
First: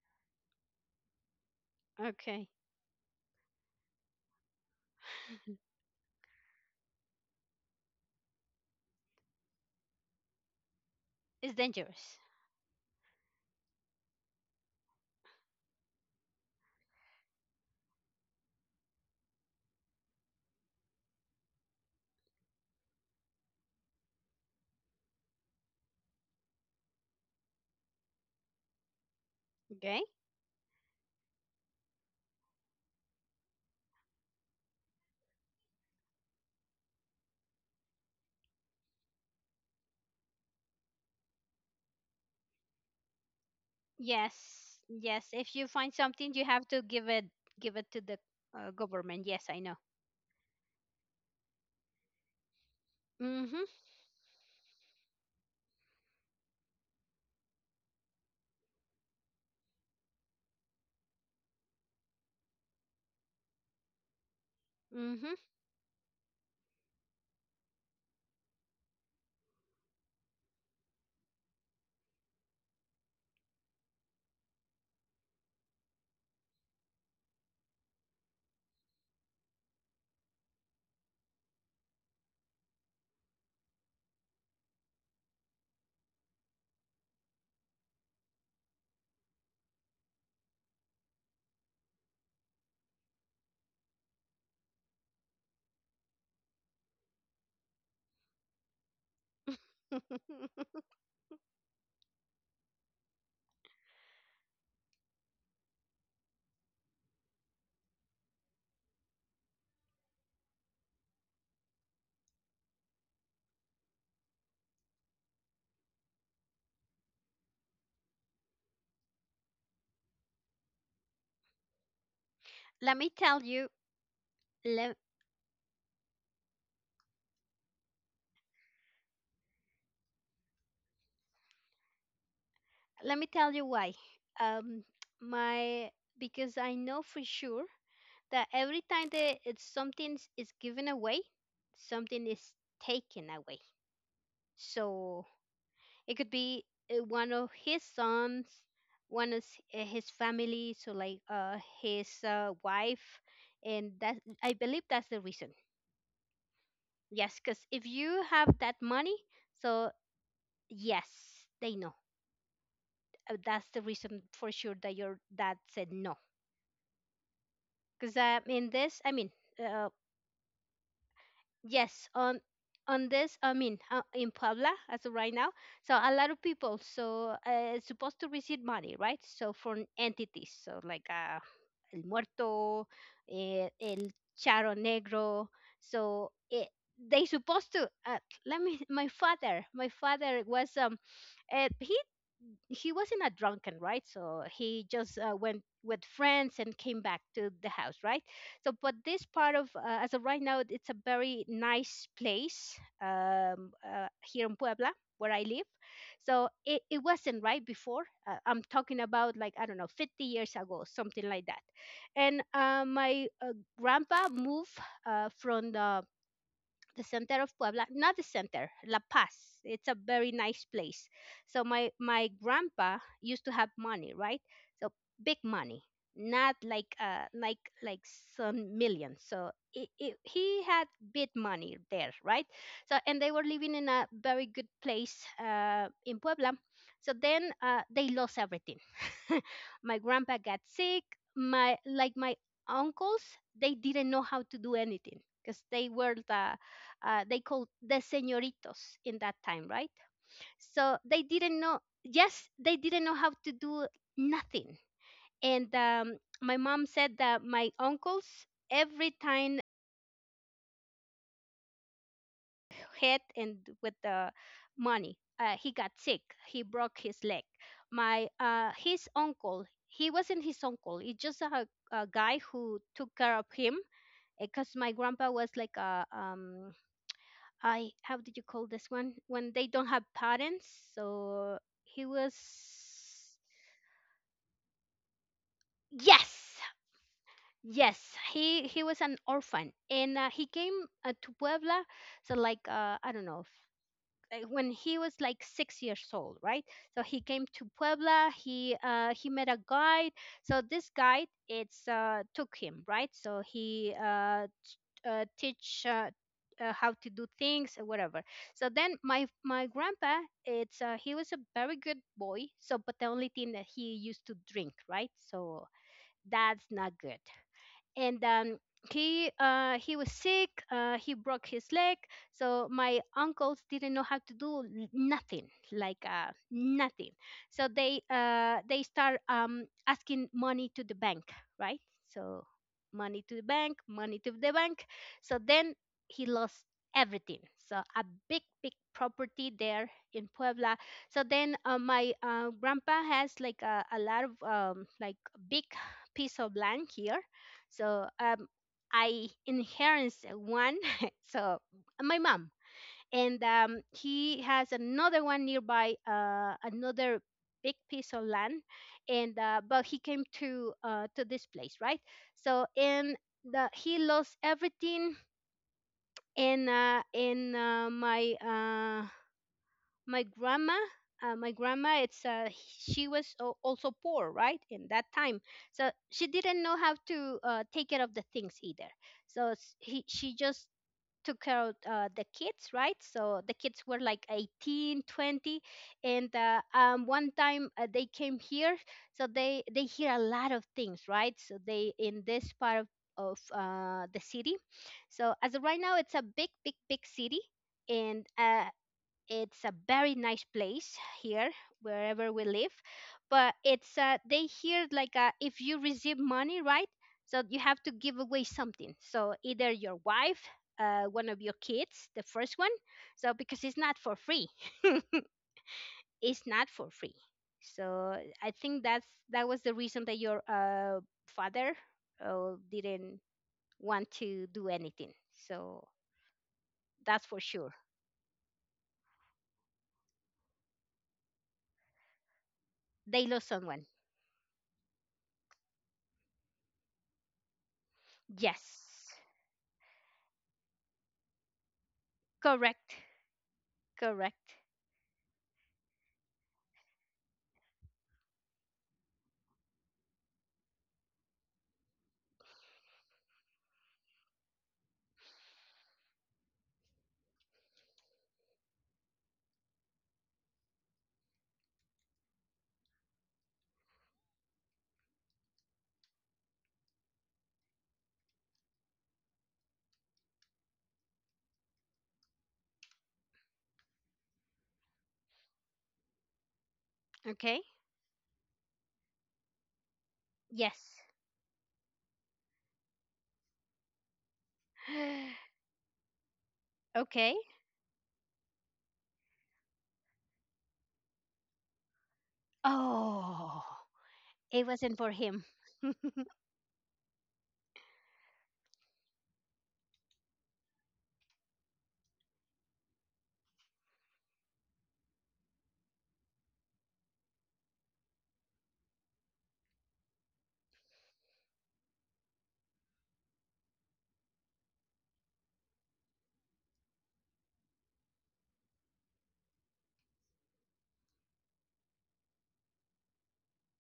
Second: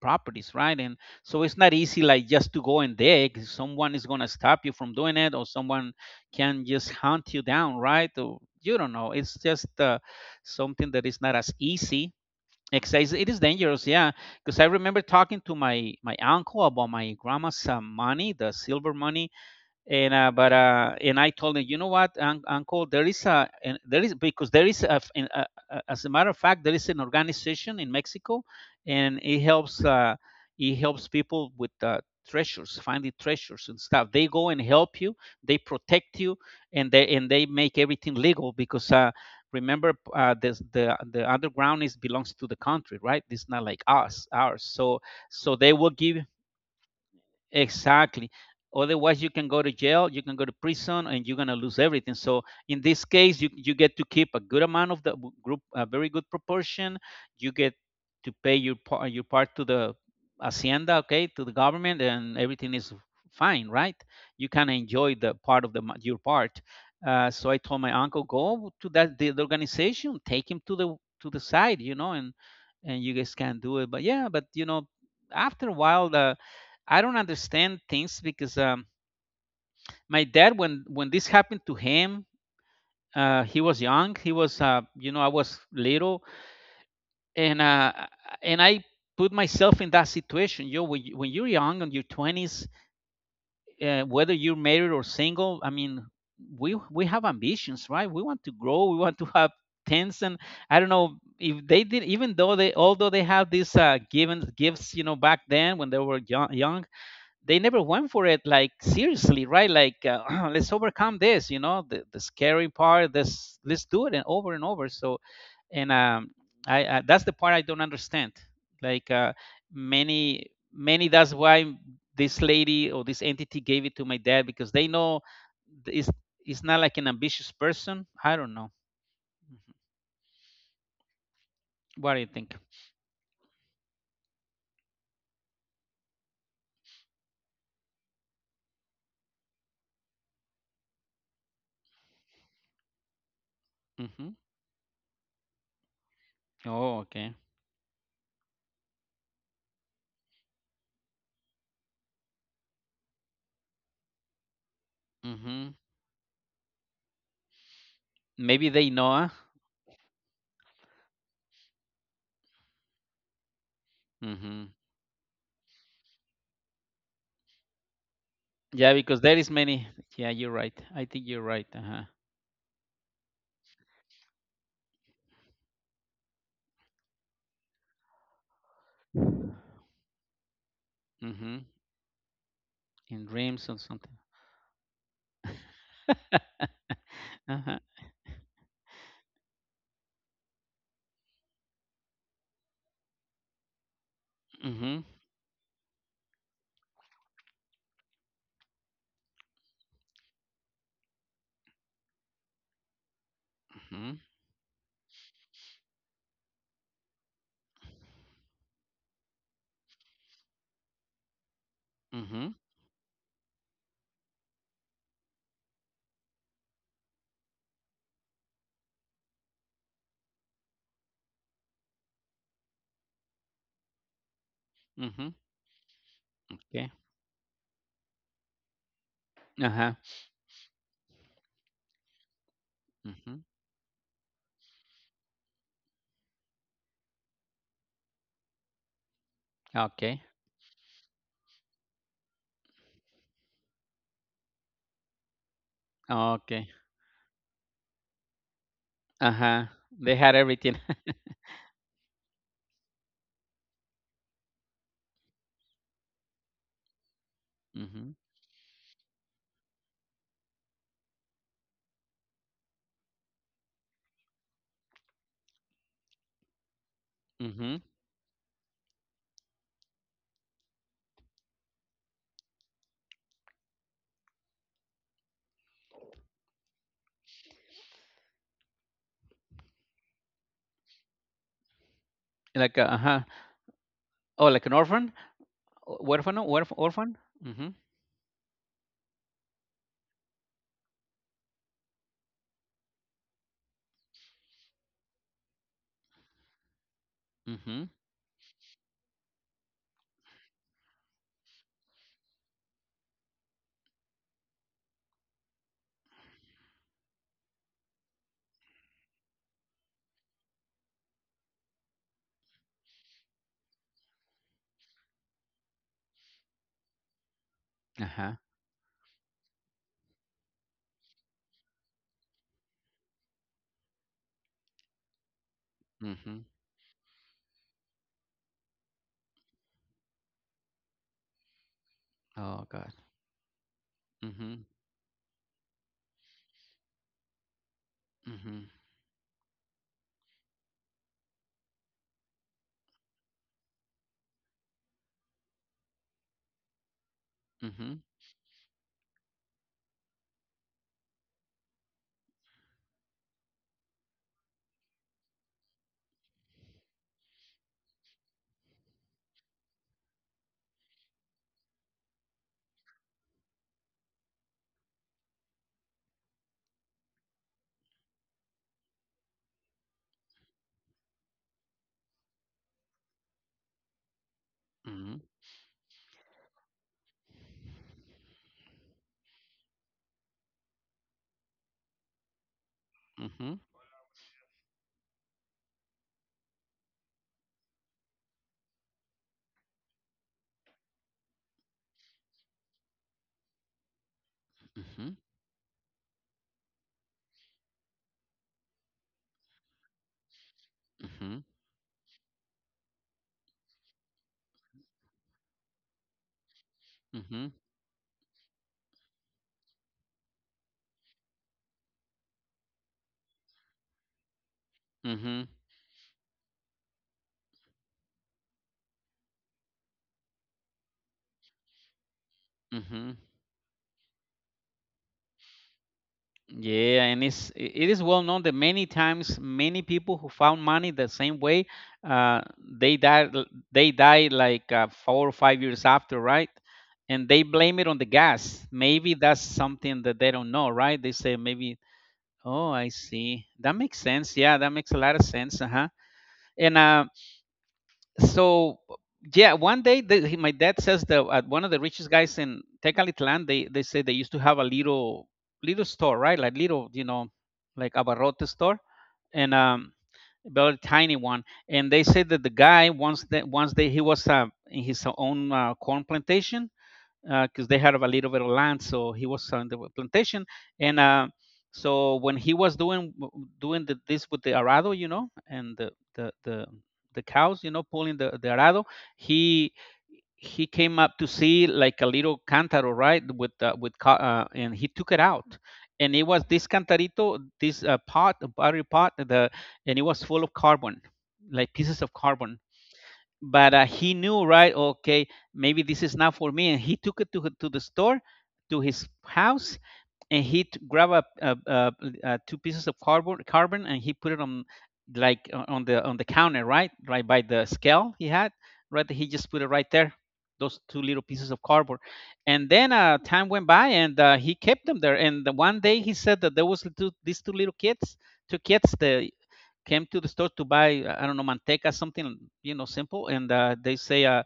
properties, right? And so it's not easy like Okay. just to go and dig. Someone is gonna stop you from doing it, or someone can just hunt you down, right? Or you don't know. It's just uh, something that is not as It's easy. dangerous. Except it is dangerous, yeah. Because I remember talking to my my uncle about my grandma's uh, money, the silver money, and uh, but uh, and I told him, you know what, Uncle, there is a, and there is, because there is a, f- a- a- as a matter of fact, there is an organization in Mexico, and it helps, Okay? uh, it helps people with, uh, treasures, finding treasures and stuff. They go and help you, they protect you, and they and they make everything legal because. Uh, Remember, uh, this, the the underground is belongs to the country, right? It's not like us, ours. Yes. So, Yes, if so you they will find give, something you have to give it give it to the exactly. uh, Otherwise, government. you Yes, can I go to know. jail, you can go to prison, and you're gonna lose everything. So in this case, you Mhm. you get to keep a good amount of the w- group, a very good proportion. You get to pay your part, your part, to the hacienda, okay, to the government, and everything is fine, right? You can enjoy Mhm. the part of the mo- your part. Uh, so I told my uncle, go to that the, the organization, take him to the, to the side, you know, and and you guys can do it. But yeah, but you know, after a while, the, I don't understand things because, um, my dad, when when this happened to him, uh, he was young. He was, uh, you know, I was little, and uh, and I put myself in that situation. You know, when, you- when you're young and your twenties, uh, whether you're married or single, I mean, we we have ambitions, right? We want to grow. We want to have tens. And (laughs) I don't know if they did, even though they, although they have these, uh, given gifts, you know, back then when they were young, young, they never went for it like seriously, right? Like, uh, (clears throat) let's overcome this, you know, the, the scary part this, let's do it, and over and over. So and um i, I, that's the part I don't understand. Like, uh, many many, that's why this lady Let or me this tell entity you. gave it to my dad, because they let, know th- it's it's not like an ambitious person, I don't know. What do you think? let me tell you why. Um my Because I know for sure that every time that it's something is given away, something is taken away. Mm-hmm. So it could be Oh, uh, one okay. of his sons, one is uh, his family, so like, uh his uh, wife, and that, I believe that's the reason. Mm-hmm. Yes, because if you have Maybe that they know, money, huh? so yes, they know. Uh, That's the reason for Mm-hmm. sure that your dad said no. Because, uh, in Yeah, this, I because mean, there is uh, many. Yeah, you're right. I think you're right. Uh huh. Yes, on on this, I mean, uh, in Puebla as of right now, so a lot of people so, uh, supposed to receive money, right? So from entities, so like, uh, Mm-hmm. el muerto, In eh, dreams or el something. charro negro. So it, they Uh supposed to. huh. Uh, let me. (laughs) My father, my father was um, uh, he he wasn't a drunken, right? So he Mm-hmm. just uh, went with friends and came back to the house, right? So, but this part of, uh, as of right now, it's a very nice place, um, uh, Mm-hmm. here in Puebla where I live. So it, it wasn't right before. Uh, I'm talking about like, I don't know, fifty years ago, something like that. And Mm-hmm. uh, my uh, grandpa moved, uh, from the the center of Puebla, not the center, La Paz. It's a very nice place. So my my grandpa used to have money, right? So Mm-hmm. big money, not like, Okay. uh like like some millions. So Uh it, huh. it, he had big money there, right? So and they were Mm-hmm. living in a very good place uh, in Puebla. So then uh, they lost everything. (laughs) My grandpa Okay. got sick. My, like, my uncles, they didn't know how to do anything because they were the Okay. uh, they called the señoritos in that Uh time, huh. right? They had everything. So they didn't know. Yes, they didn't know how to do nothing. And um, my mom said that my (laughs) Mm-hmm. uncles every time hit and with the money, uh, he got sick. He broke his leg. Mm-hmm. My uh, His uncle. He wasn't his uncle. It's just a, a guy who took care of him, because my grandpa was like a, um, I, how did you call this one when they don't have parents? So he was. Like, uh huh. Oh, like an orphan. O- orphan, orphan, Yes, orphan. Mm-hmm. yes. He he was an orphan, and uh, he came uh, to Puebla. So like, uh, I don't know. f- uh, When he was like six years old, right? So he came Mm-hmm. to Puebla. He uh, he met a guide. So this guide, it's uh, took him, right? So he, uh, uh, teach, uh, uh, how to do things or whatever. So then my my grandpa, it's uh, he was a very good boy. So but the only thing that he used to drink, right? So that's not good. Uh And huh. um, he uh, he was sick. Uh, he broke his leg, so my uncles didn't know how to do n- nothing, like, uh, Mm-hmm. nothing. So they uh, they start, um, asking money to the bank, right? So Oh God. money to the bank, money to the bank. Mm-hmm. So then he lost everything. So a big, big Mm-hmm. property there in Puebla. So then uh, my uh, grandpa has like a, a lot of, um, like, big piece of land here, so, Mm-hmm. um, I inherits one. (laughs) So my mom, and um, he has another one nearby, uh, another big piece of land, and uh, but he came to uh, to this place, right? So and the he lost everything, and uh, and uh, my uh, my grandma uh, my grandma, it's uh, she was al- also poor, right, in that time. Mm-hmm. So she didn't know how to uh, take care of the things either. So s- he, she just took care of uh, the kids, right. So the kids Mm-hmm. were like eighteen, twenty, and uh, um, one time uh, they came here. So they they hear a lot of things, right, so they in this part of of uh, the city. So Mm-hmm. as of right now it's a big, big, big city, and uh, it's a very nice place here, wherever we live. But it's uh, they here like, uh, if you receive money, right? So you have Mm-hmm. to give away something. So either your wife, uh, one of your kids, the first one. So because it's not for free, Mm-hmm. it's not for free. So I think that's that was the reason that your uh, father uh, didn't Mm-hmm. want to do anything. So that's Yeah, for and sure. it's i- it is well known that many times many people who found money the same way, uh, they They lost died l- someone. they died like uh, four or five years after, right? And they blame it on the gas. Yes. Maybe that's something that they don't know, right? They say maybe, oh, Correct. I see, that makes sense. Correct. Yeah, that makes a lot of sense. Uh huh. And um so yeah one day the, he, my dad says that at one of the richest guys in Tecalitlan they they say they used to have a little little store, right? Like little, you know, like abarrote store, and um very tiny one. And they said that the guy, once that once, they he was uh, in his own uh, corn plantation because uh, they had a little bit of land, so he was on the plantation. And uh, so when he was doing doing the, this with the arado, you know, and the the the, the cows, you Okay. know, pulling the, the arado, he he came Yes. up to (gasps) see like a little cantaro, right? With uh, with uh, and he took it out, (sighs) and it was this cantarito, Okay. this uh, pot, a battery pot, the and it was full of carbon, like pieces of carbon. But uh, Oh, he knew, right? it Okay, wasn't for him. maybe this is not for me. And he took it to, h- to the store, to his house, and he t- grabbed a, a, a, a two pieces of cardboard carbon, and he put it on like o- on the, on the counter, right, right by the scale he had, right? He just put it right there, those two little pieces of cardboard. And then uh, time went by, and uh, he kept them there. And the one day, he said that there was two, these two little kids, two kids, the came to the store to buy, uh, I don't know, manteca, something, you know, simple. And uh, they say, uh,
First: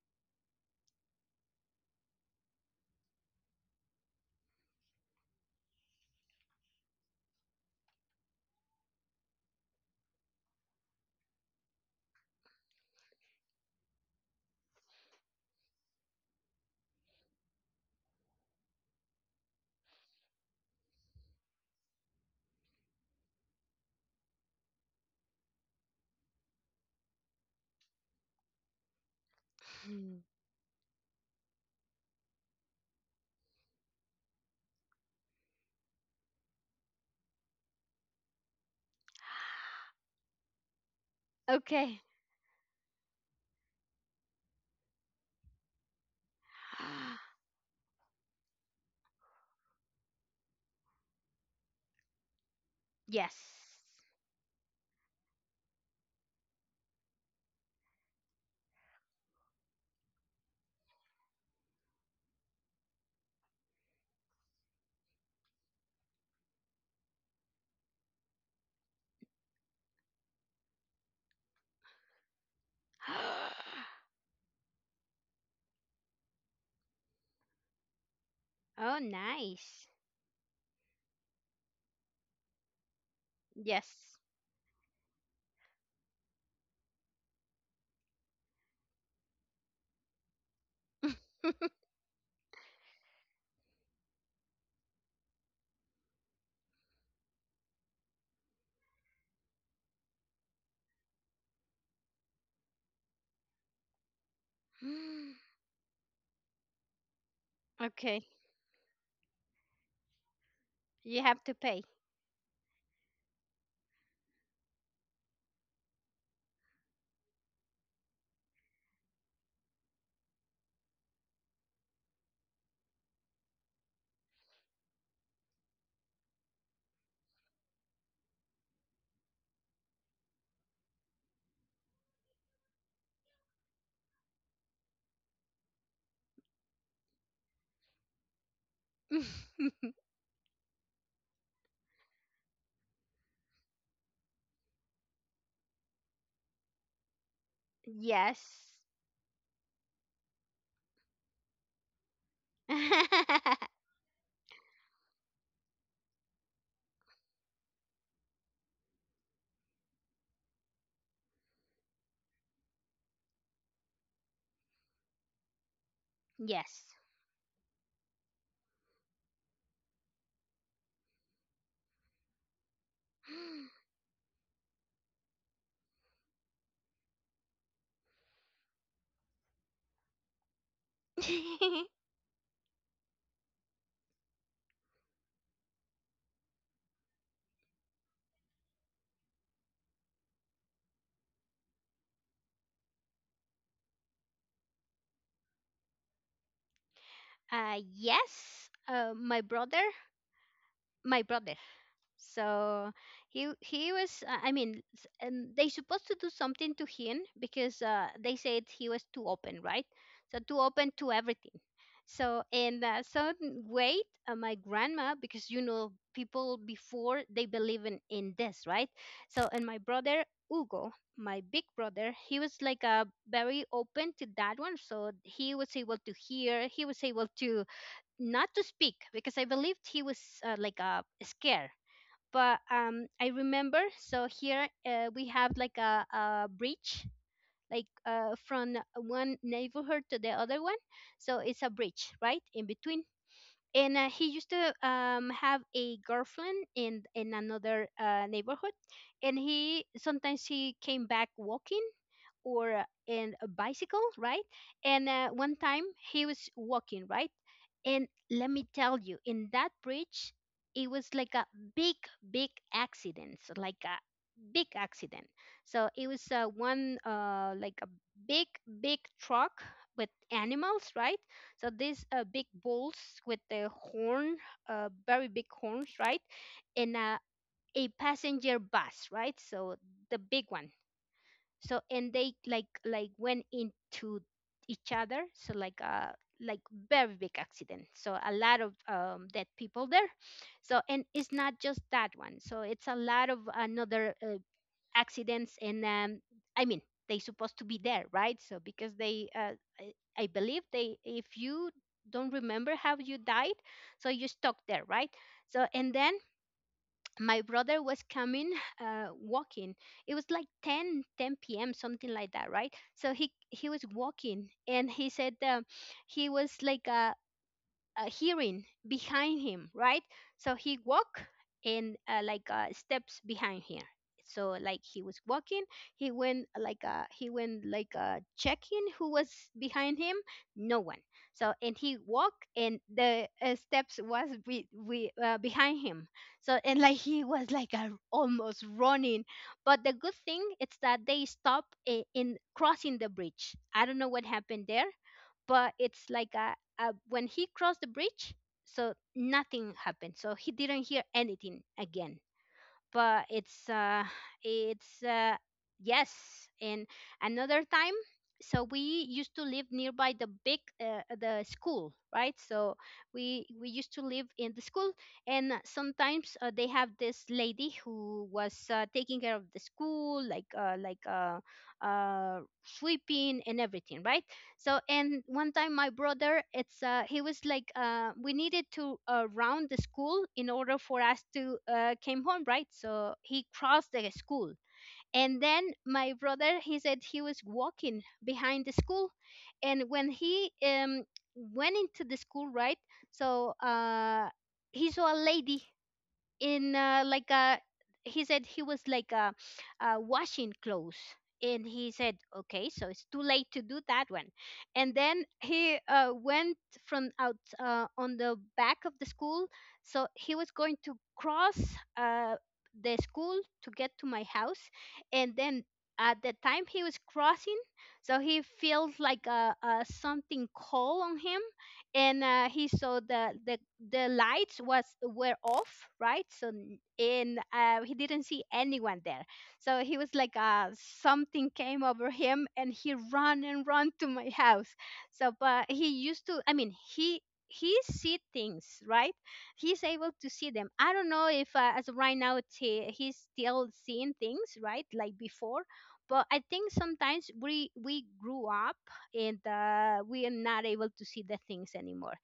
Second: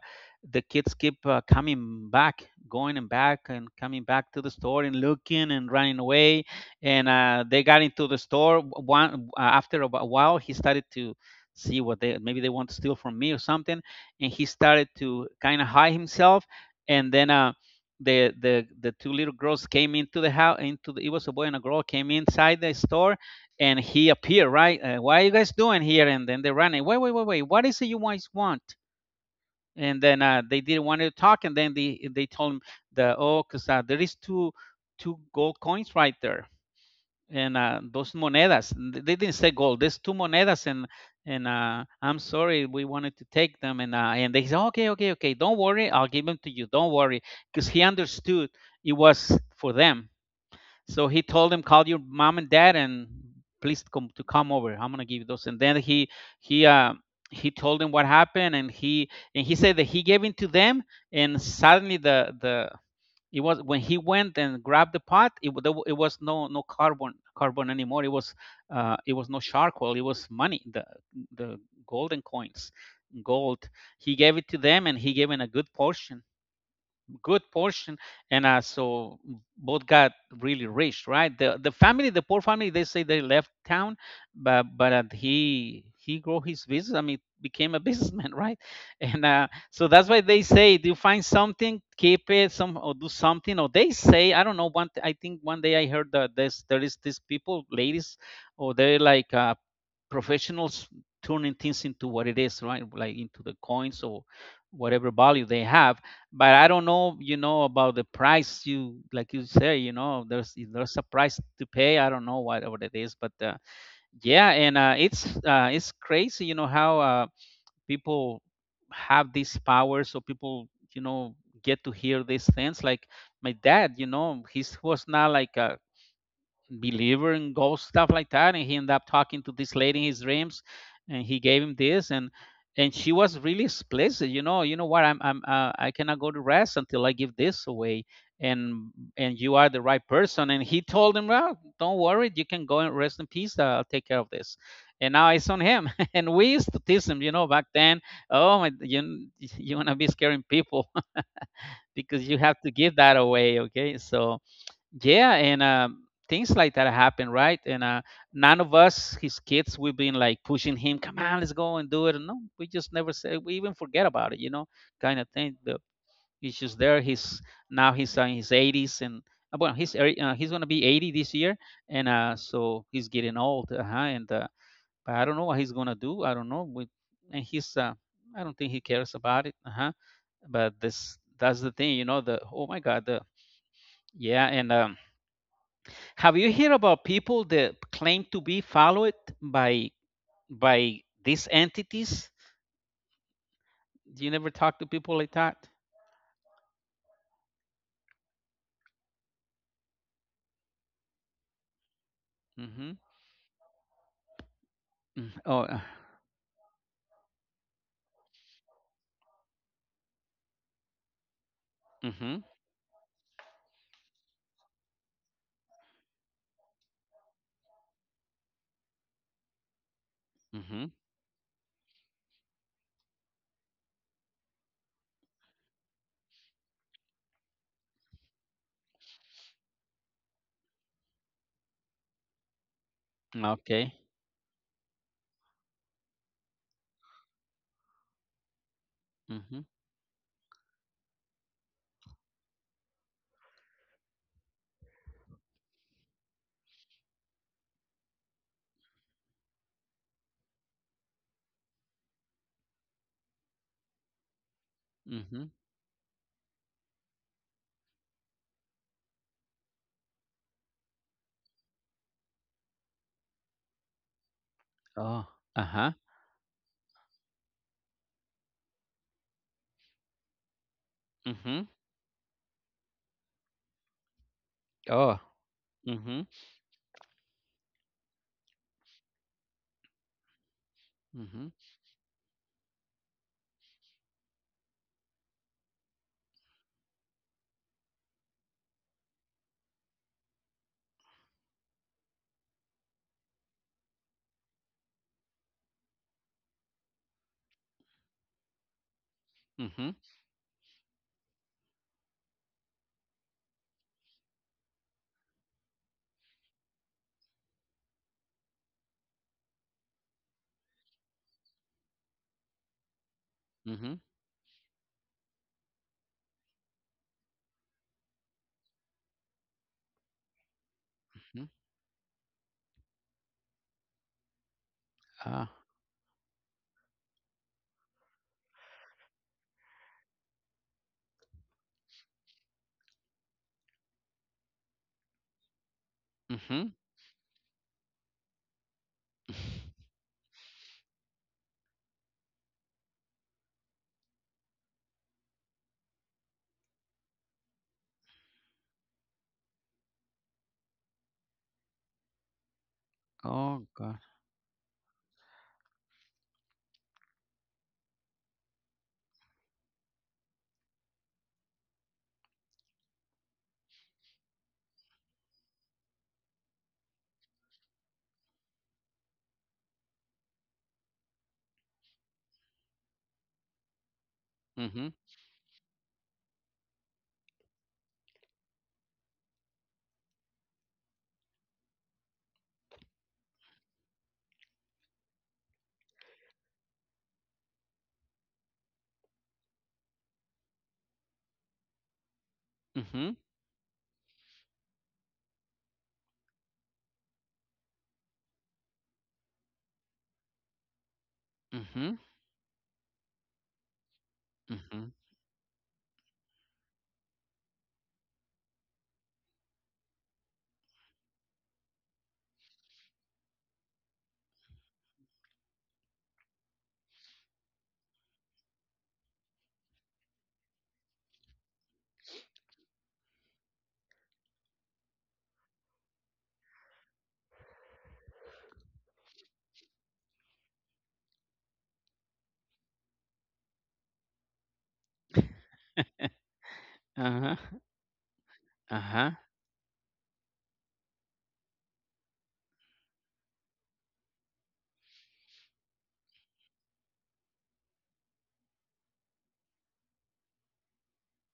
the kids keep uh, coming back, going and back, and coming back to the store and looking and running away. And uh, they got into the store. One uh, After a while, he started to see what they, maybe they want to steal from me or something, and he started to kind of hide himself. And then. Uh, the the the two little girls came into the house into the, it was a boy and a girl, came inside the store, and he appeared, right? Uh, what are you guys doing here? And then they ran it. Wait, wait, wait, wait. What is it you guys want? And then uh, Mm. they didn't want to talk. And then they they told him the oh, cause uh, there is two two gold coins right there, and uh, those monedas. They didn't say gold. There's two monedas, and and uh, I'm Okay. sorry, we wanted to take them. And uh, and they said, okay, okay, okay. Don't worry, I'll give them to you. Don't worry, because he (gasps) understood it was for them. So he told him, call your mom and dad and please come to Yes. come over. I'm gonna give you those. And then he he uh he told him what happened, and he and he said that he gave in to them. And suddenly the the it was when he went and grabbed the pot, it, wa- it was no no carbon carbon anymore. It was uh it was no charcoal, it was money, the the golden coins, gold. He gave it to (gasps) them, and he gave in a good portion, good portion. And uh, so Oh, both got really nice. rich, right? the the family, the poor family, they say they left town. But but Yes. uh, he he grow his business. I mean, became a (laughs) businessman, right? And uh, so that's why they say, do you find something, keep it some (laughs) or do something? Or they say, I don't know. One, I think one day I heard that there's there is these people, ladies, or they're like uh, professionals turning things into what it is, right? Like into the coins or whatever value they have. But I don't know, you know, about the price. You like Okay. you say, you know, there's, if there's a price to pay, I don't You know have to what what it pay. is. But uh, yeah, and uh, it's uh, it's crazy, you know, how uh, people have these powers. So people, you know, get to hear these things. Like my dad, you know, he's was not like a believer in ghosts, stuff like that. And he ended up talking to this lady in his dreams, and he gave him this. and and she was really explicit, you know. You know what, i'm i'm uh, I cannot go to rest until I give this away. and and you are the right person. And he told him, (laughs) well, don't worry, you can go and rest in peace, I'll take care of this. And now it's on him (laughs) and we used to tease him, you know, back then. Oh my, you you want to be Yes. scaring people (laughs) because you have to give that away. Okay, so (laughs) yeah. and um, Things like that happen, right? And uh, none of us, his kids, we've been like pushing him, come on, let's go and do it. And no, we just never say, we even forget about it, you know, kind of thing. The It's just there. He's Now he's uh, in Yes. his eighties. And uh, well, he's ear- uh, he's gonna be eighty this year. And uh so he's getting old. Uh-huh. And uh, but I don't know (gasps) what he's gonna do. I don't know. We, and he's uh I don't think he cares about it. Uh-huh. But this that's the thing, you know. The Oh my god. The (laughs) Yeah. and um Have you heard about people that claim to be followed by by these entities? Do you never talk to people like that? Uh, yes. Uh, my brother. Mm-hmm. My brother. So Mm. he Oh. Uh, he was, uh, I mean, s- and they supposed to do something to him because uh, they said he was too open, right? So too mm-hmm. open to everything. So in uh, some way, uh, my grandma, because you know people before they believe in in this, right? So Mm-hmm. and my brother Hugo, my big brother, he was like, uh, very open to that one. So he was able to hear, he was able to not to speak because I believed he was, uh, like, uh, scared. But um, Okay. I remember. So here uh, we have like a, a bridge, like, uh, from Mm-hmm. one neighborhood to the other one. So it's a bridge, right, in between. And uh, he used to, um, have a girlfriend in in another uh, neighborhood, and he sometimes he came back walking or uh, in a bicycle, right? And uh, Mm-hmm. one time he was walking, right? And let me tell you, in that bridge, it was like a big, big accident, so like a big accident. Oh. So it Uh-huh. was uh, one, uh, like a big, big truck with animals, right? So these Mm-hmm. uh, big bulls with the horn, uh, very big Oh. horns, right? Mm-hmm. And uh, a passenger bus, right? So the big one, so Mm-hmm. and they like like went into each other, so like uh like very big accident, so a lot of um, dead people there. So and it's not just that one, so it's a lot of another uh, accidents and um, I mean they supposed to be there, right? So because Mm-hmm. they uh, I, I believe they, if you don't remember how you died, so you stuck there, right? So and then my brother was coming uh, walking. It was like ten, ten p.m something like that, right? So he Mm-hmm. he was walking and he said um, he was like uh, uh, hearing behind him, right? So he walked Mm-hmm. and uh, like uh, steps behind him. So like he was Ah. walking, he went like uh, he went like uh, checking who was behind him. No one. So and he walked and the uh, steps was be, be, uh, behind him. So and like Mm-hmm. he was like uh, almost running. But the (laughs) good thing is that they stopped in, in crossing the bridge. I don't know what happened there, but it's like a uh, when he crossed the bridge, so nothing happened. So he didn't hear anything again. But it's Oh uh, God. it's uh, yes. And another time, so we used to live nearby the big uh, the school, right? So we we used to live in the school, and sometimes uh, they have this lady who was uh, taking care of the school, like uh, like uh, uh, sweeping and everything, right? So Mm-hmm. and one time my brother, it's uh, he was like uh, we needed to uh, round the school in order for us to uh, came home, right? So he crossed the school, and then my brother, he said he was walking behind the school, and when he um went into the school, right? So Mm-hmm. uh, he saw a lady in uh, like uh he said he was like uh, uh washing clothes, and he said okay, Mm-hmm. so it's too late to do that one. And then Mm-hmm. he uh, went from out uh, on the back of the school, so he was going to cross uh, the school to get to my house. And then at the time he was crossing, so he feels like uh, uh, something cold on him, and uh, he saw the, the the lights was were off, right? So n- and uh, he didn't see anyone there, so he was like uh, something came over him and he ran and ran to my house. So but he used to, I mean, he he see Uh-huh. things, right? He's Uh-huh. able to see them. I don't know if uh, as of right now it's he, he's still seeing things, right, like before, but I think sometimes we we grew up and uh, we are not able to see the things anymore.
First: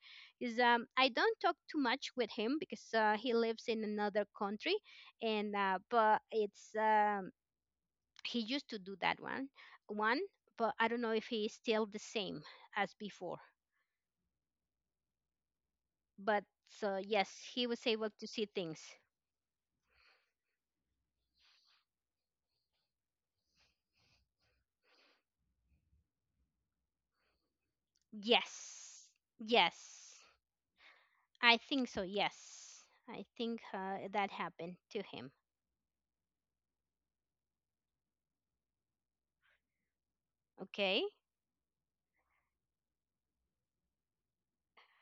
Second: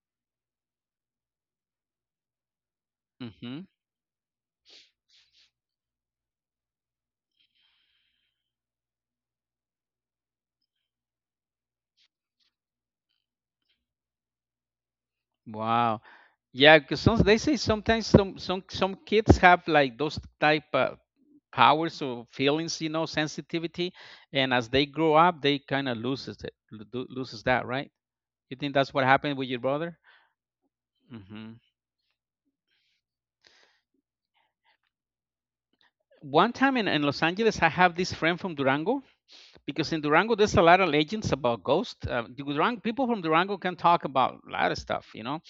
Is um, I don't talk too much with him because uh, he Mm-hmm. lives in another country, and uh, but it's um, he used to do that one one, but I don't know if he is still the same as before. Wow. But Yeah, because some, so they say yes, he sometimes was able some to some see some things. kids have like those type of powers or feelings, you know, sensitivity. And as they grow up, they kind of loses it, lo- do- loses that, right? You think that's what happened with Yes, your brother? yes, Hmm. I think so. Yes, I think uh, that happened to him. One time in, in Los Angeles, I have this friend from Durango, because in Durango there's a lot of legends Okay, about ghosts. Uh, Durango, people from Durango can talk about a lot of stuff, you know,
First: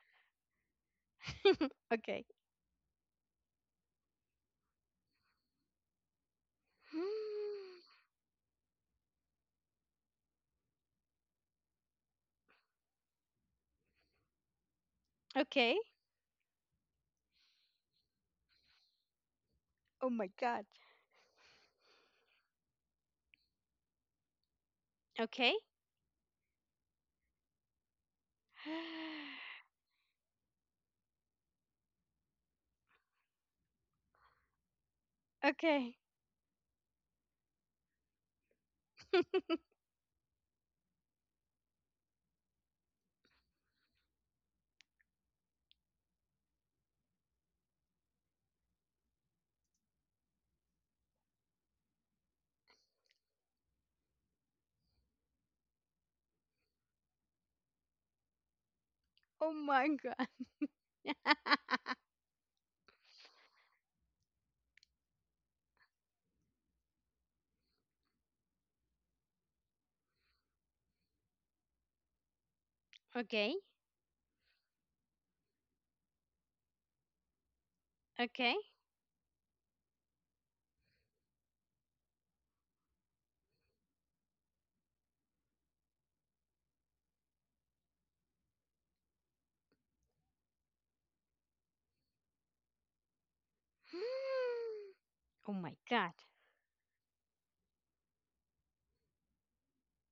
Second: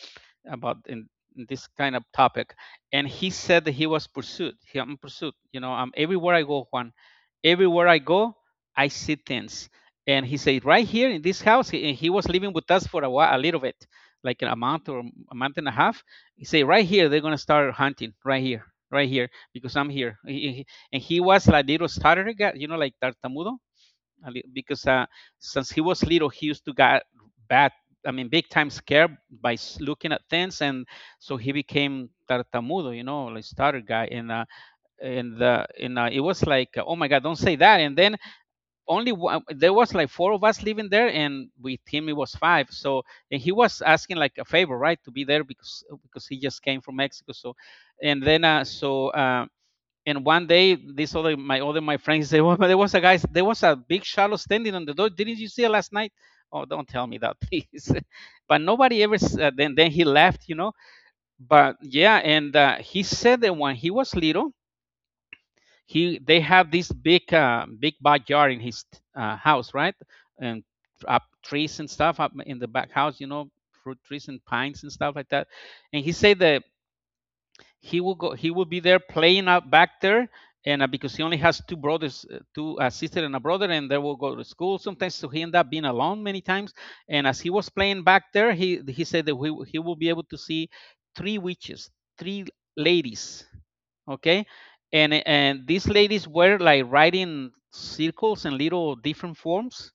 about in (laughs) this kind of okay. topic. And he said that he was pursued. He, I'm pursued. You know, I'm everywhere I go, Juan. Hmm, Everywhere I go, I see things. And he said, right here in this house, he, he was living with us for a while, a little bit, like a month or a month and a okay. half. He said, right here, they're gonna start hunting, right here, right here, because I'm Oh here. my He- god. He- and he was like little stutter guy, you know, like tartamudo, because uh, Okay. since he was little, he used to get bad, I mean, big time scared (sighs) by s- looking at things. And so he became tartamudo, you know, like starter guy. And uh, and uh, Okay. and uh, It was like, oh my God, don't say that. And then only one, there was like four of us living there, and with him it was five. So and he was asking like a favor, right, to be there because because he just came from Mexico. So and then uh, so. Uh, and one day, this other my other my friends say, "Well, (laughs) there was a guy, there was a big shadow standing on the door. Didn't you see it last night?" Oh, don't tell me that, please. (laughs) But nobody ever. Oh Uh, then my then he god. left, you know. But (laughs) yeah, and uh, he said that when he was little, he they have this big uh, big backyard in his uh, house, right? And up trees and stuff up in the back house, you Okay. know, fruit trees and pines and stuff like that. And he said that he will go Okay. he will be there playing out back there and uh, because he only has two brothers uh, two, uh, sister and a brother, and they will go to school sometimes, so he end up being alone many times. And as he was playing back there, he he said that we, he will be able to see three witches, three ladies. (gasps) Okay. and Oh my and these god. ladies were like riding circles in little different forms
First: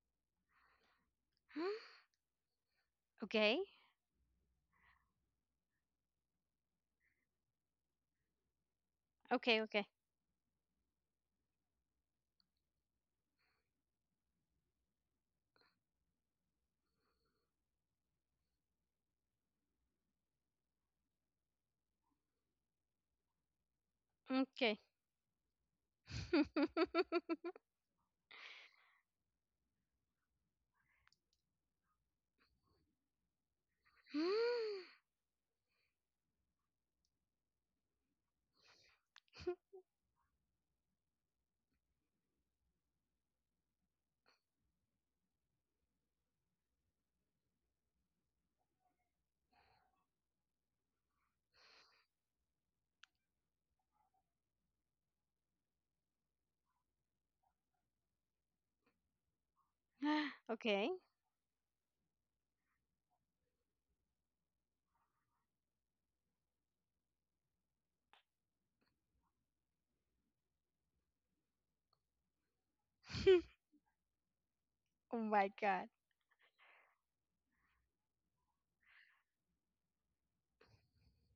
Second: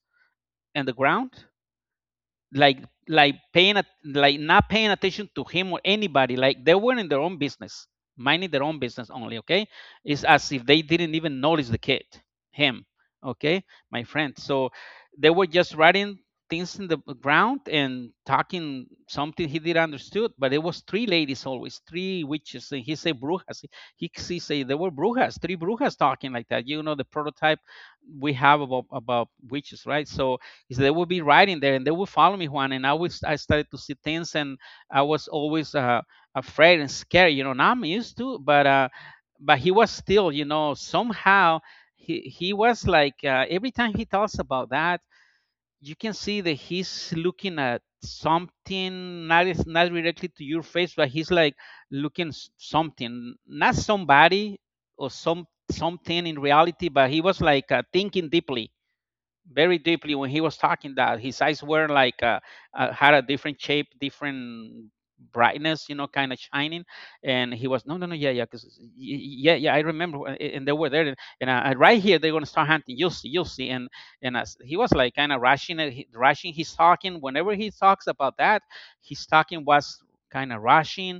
in the ground, (gasps) like like Okay. paying at- like not paying attention to him or anybody, like they were in their own business, minding their own business only. Okay. Okay. Okay. It's as if they didn't even notice the kid, him. Okay. My friend, so they were just writing things in the ground and talking something he didn't understood, but it was three ladies, always three witches. And he say brujas. He, he say Okay. they were brujas, three brujas, talking like (gasps) that, you know, the prototype we have about about witches, right? So is they would be riding there and they would follow me, Juan. And i was I started to see things, and (laughs) I was always uh, afraid and scared, you know. Now I'm used to, but uh, but he was still, you know, somehow he he was like, uh, every time he talks about that, you can see that he's looking at something, not is not directly to your face, but he's like looking s- something, not somebody or some something in reality, but he was like, uh, thinking deeply, very deeply. When he was Okay. talking that, his eyes were like, uh, uh, had a different shape, different brightness, you know, kind of shining. And he was, no, no, no, yeah, yeah, because yeah, yeah, I remember, and they were there, and uh, right here they're going to start hunting, you'll see, you'll (laughs) see. and and as he was Oh like kind my of god. rushing, rushing, he's talking, whenever he talks about that, his talking was kind of rushing.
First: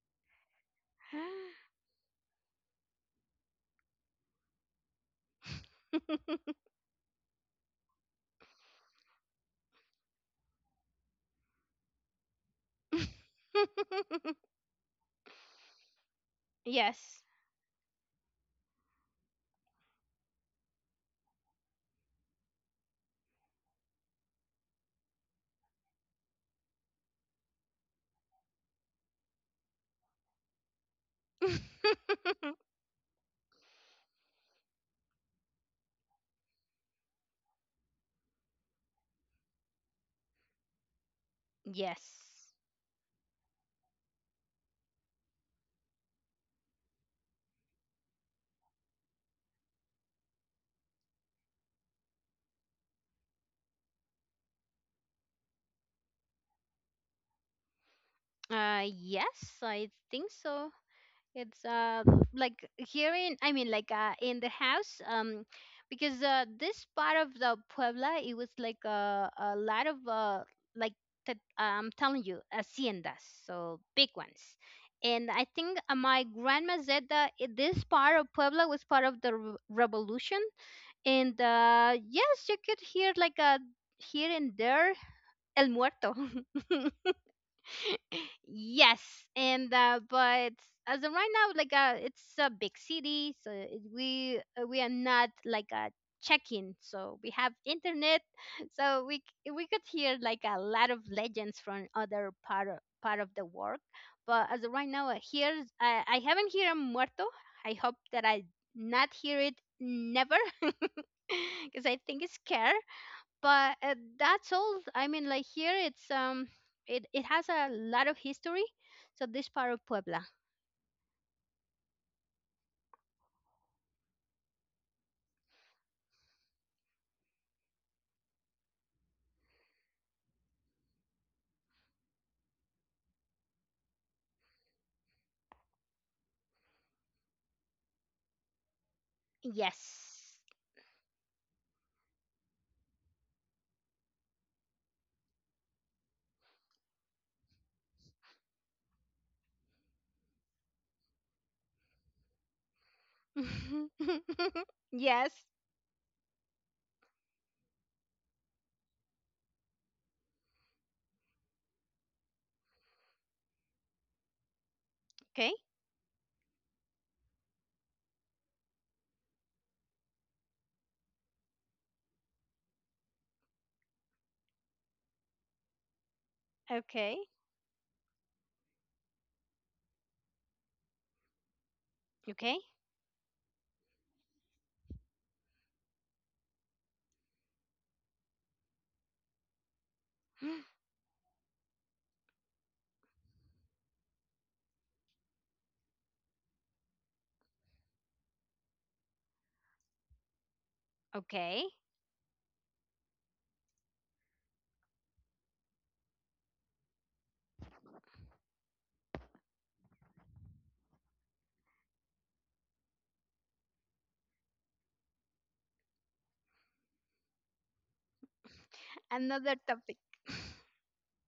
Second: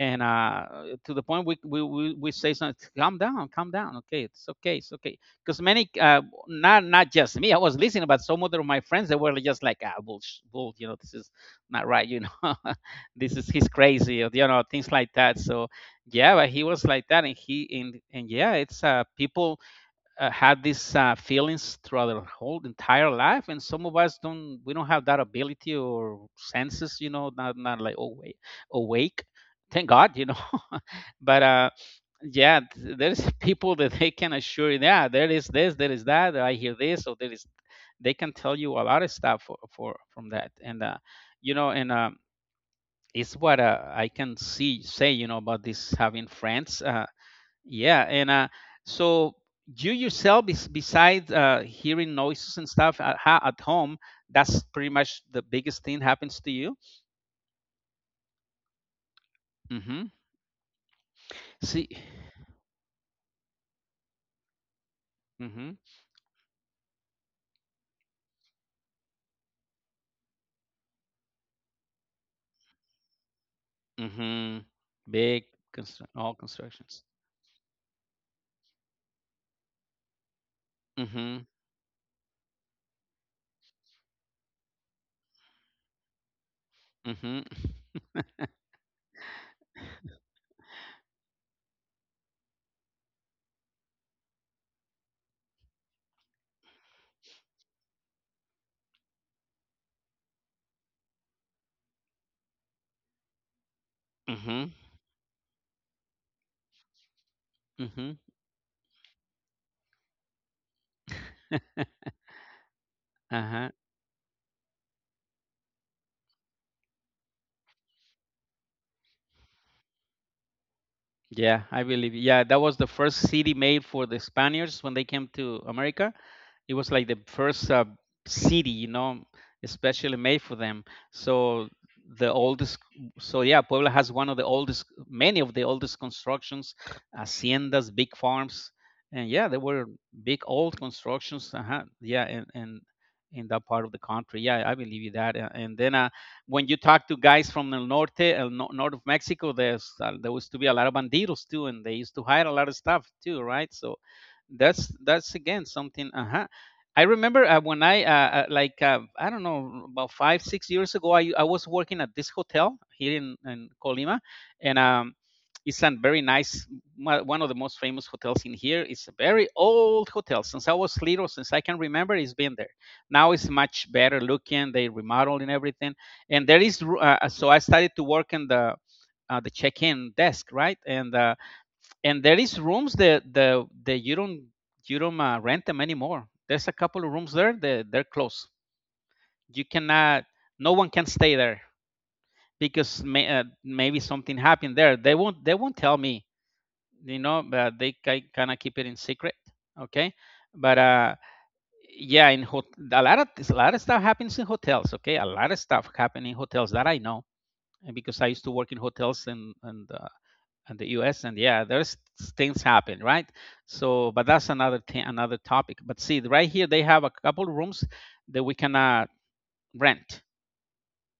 And uh to the point we we, we we say something, calm down, calm down, okay, it's okay, it's okay. Because many uh, not not just me. I was listening, but some other of my friends, they were just like, ah, bull, bull, you know, this is not right, you know, (laughs) this is, he's crazy, or, (laughs) you know, things like that. So yeah, but he was like Yes. that. And he, and and yeah, it's uh, people uh, had these uh, feelings throughout their whole entire life, and some of us don't, we don't have that ability or senses, you know, not not like awake, awake. Thank God, you know, but uh, (laughs) yeah, th- there's (laughs) people that they can assure you, yeah, there is this, there is that, I hear this, or there is, they can tell you a lot of stuff for, for from that. And uh, you know, and um, Yes. it's what uh, I can see say, you know, about this, having friends, uh, yeah, and uh, so you yourself, bes- besides uh, hearing noises and stuff at, ha- at home, that's pretty much the biggest thing happens to you. Uh yes, I Mm-hmm. think so. it's See. uh like here in, I mean, like uh in the house, um Mm-hmm. because uh this part of the Puebla, it was like uh, a lot of uh like t- I'm telling you haciendas, so big ones. Mm-hmm. And I Big, think uh, constru- my all grandma constructions. said that i- this part of Puebla was part of the re- revolution, and Mhm. uh yes, you could hear like a here and there el muerto. (laughs) Mhm. Yes, and uh, but as of right now, like uh, it's a big city, so it, we uh, we are not like a check-in, so we have internet, (laughs) so we c- we could hear like a lot of legends from other part of, part of the world. But as of Mhm. right now, uh, here's I, I haven't heard a muerto. I hope that Mhm. I not hear it never, (laughs) because I think it's scare, but Uh-huh. uh, that's all. I mean, like here it's, um it, it has a lot of history, so this part of Puebla. Yeah, I believe. Yeah, that was the first city made for the Spaniards when they came to America. It was like the first uh, city, you know, especially made for them. So the oldest. So yeah, Puebla has one of the oldest, many of the oldest constructions, haciendas, big farms, and yeah, there were Yes. big old constructions. Uh-huh. Yeah, and and in that part of the country, yeah, I believe you that. A- And then uh, when you talk to guys from the norte, el no- north of Mexico, there's uh, there used to be a lot of bandidos too, and they used to hide a lot of stuff too, right? So (laughs) that's Yes. that's again something. Uh, I remember uh, when I uh, uh, like uh, I don't know, about five six years ago, I, I was working at this hotel here in, in Colima. And um, Okay. it's a very nice, mo- one of the most famous hotels in here. It's a very old hotel. Since I was little, since I can remember, it's been there. Now it's much better looking. They remodeled and everything. And there is ru- Okay. uh, uh, so I started to work in the uh, the check-in desk, right? And uh, and there Okay. is rooms that the that you don't, you don't uh, rent them anymore. There's a couple of rooms there that they're they're closed. You cannot, no (gasps) one can stay there because may, uh, maybe something happened there. They won't they won't tell me, you know. But they kind of keep it in secret, okay? But uh, Okay, yeah, in hot, a lot of a lot of stuff happens in hotels, okay? A lot of stuff happen in hotels that I know, and because I used to work in hotels and and uh, and the U S, and yeah, there's things happen, right? So, but that's another thing, another topic. But see, right here they have a couple rooms that we can uh, another topic. rent.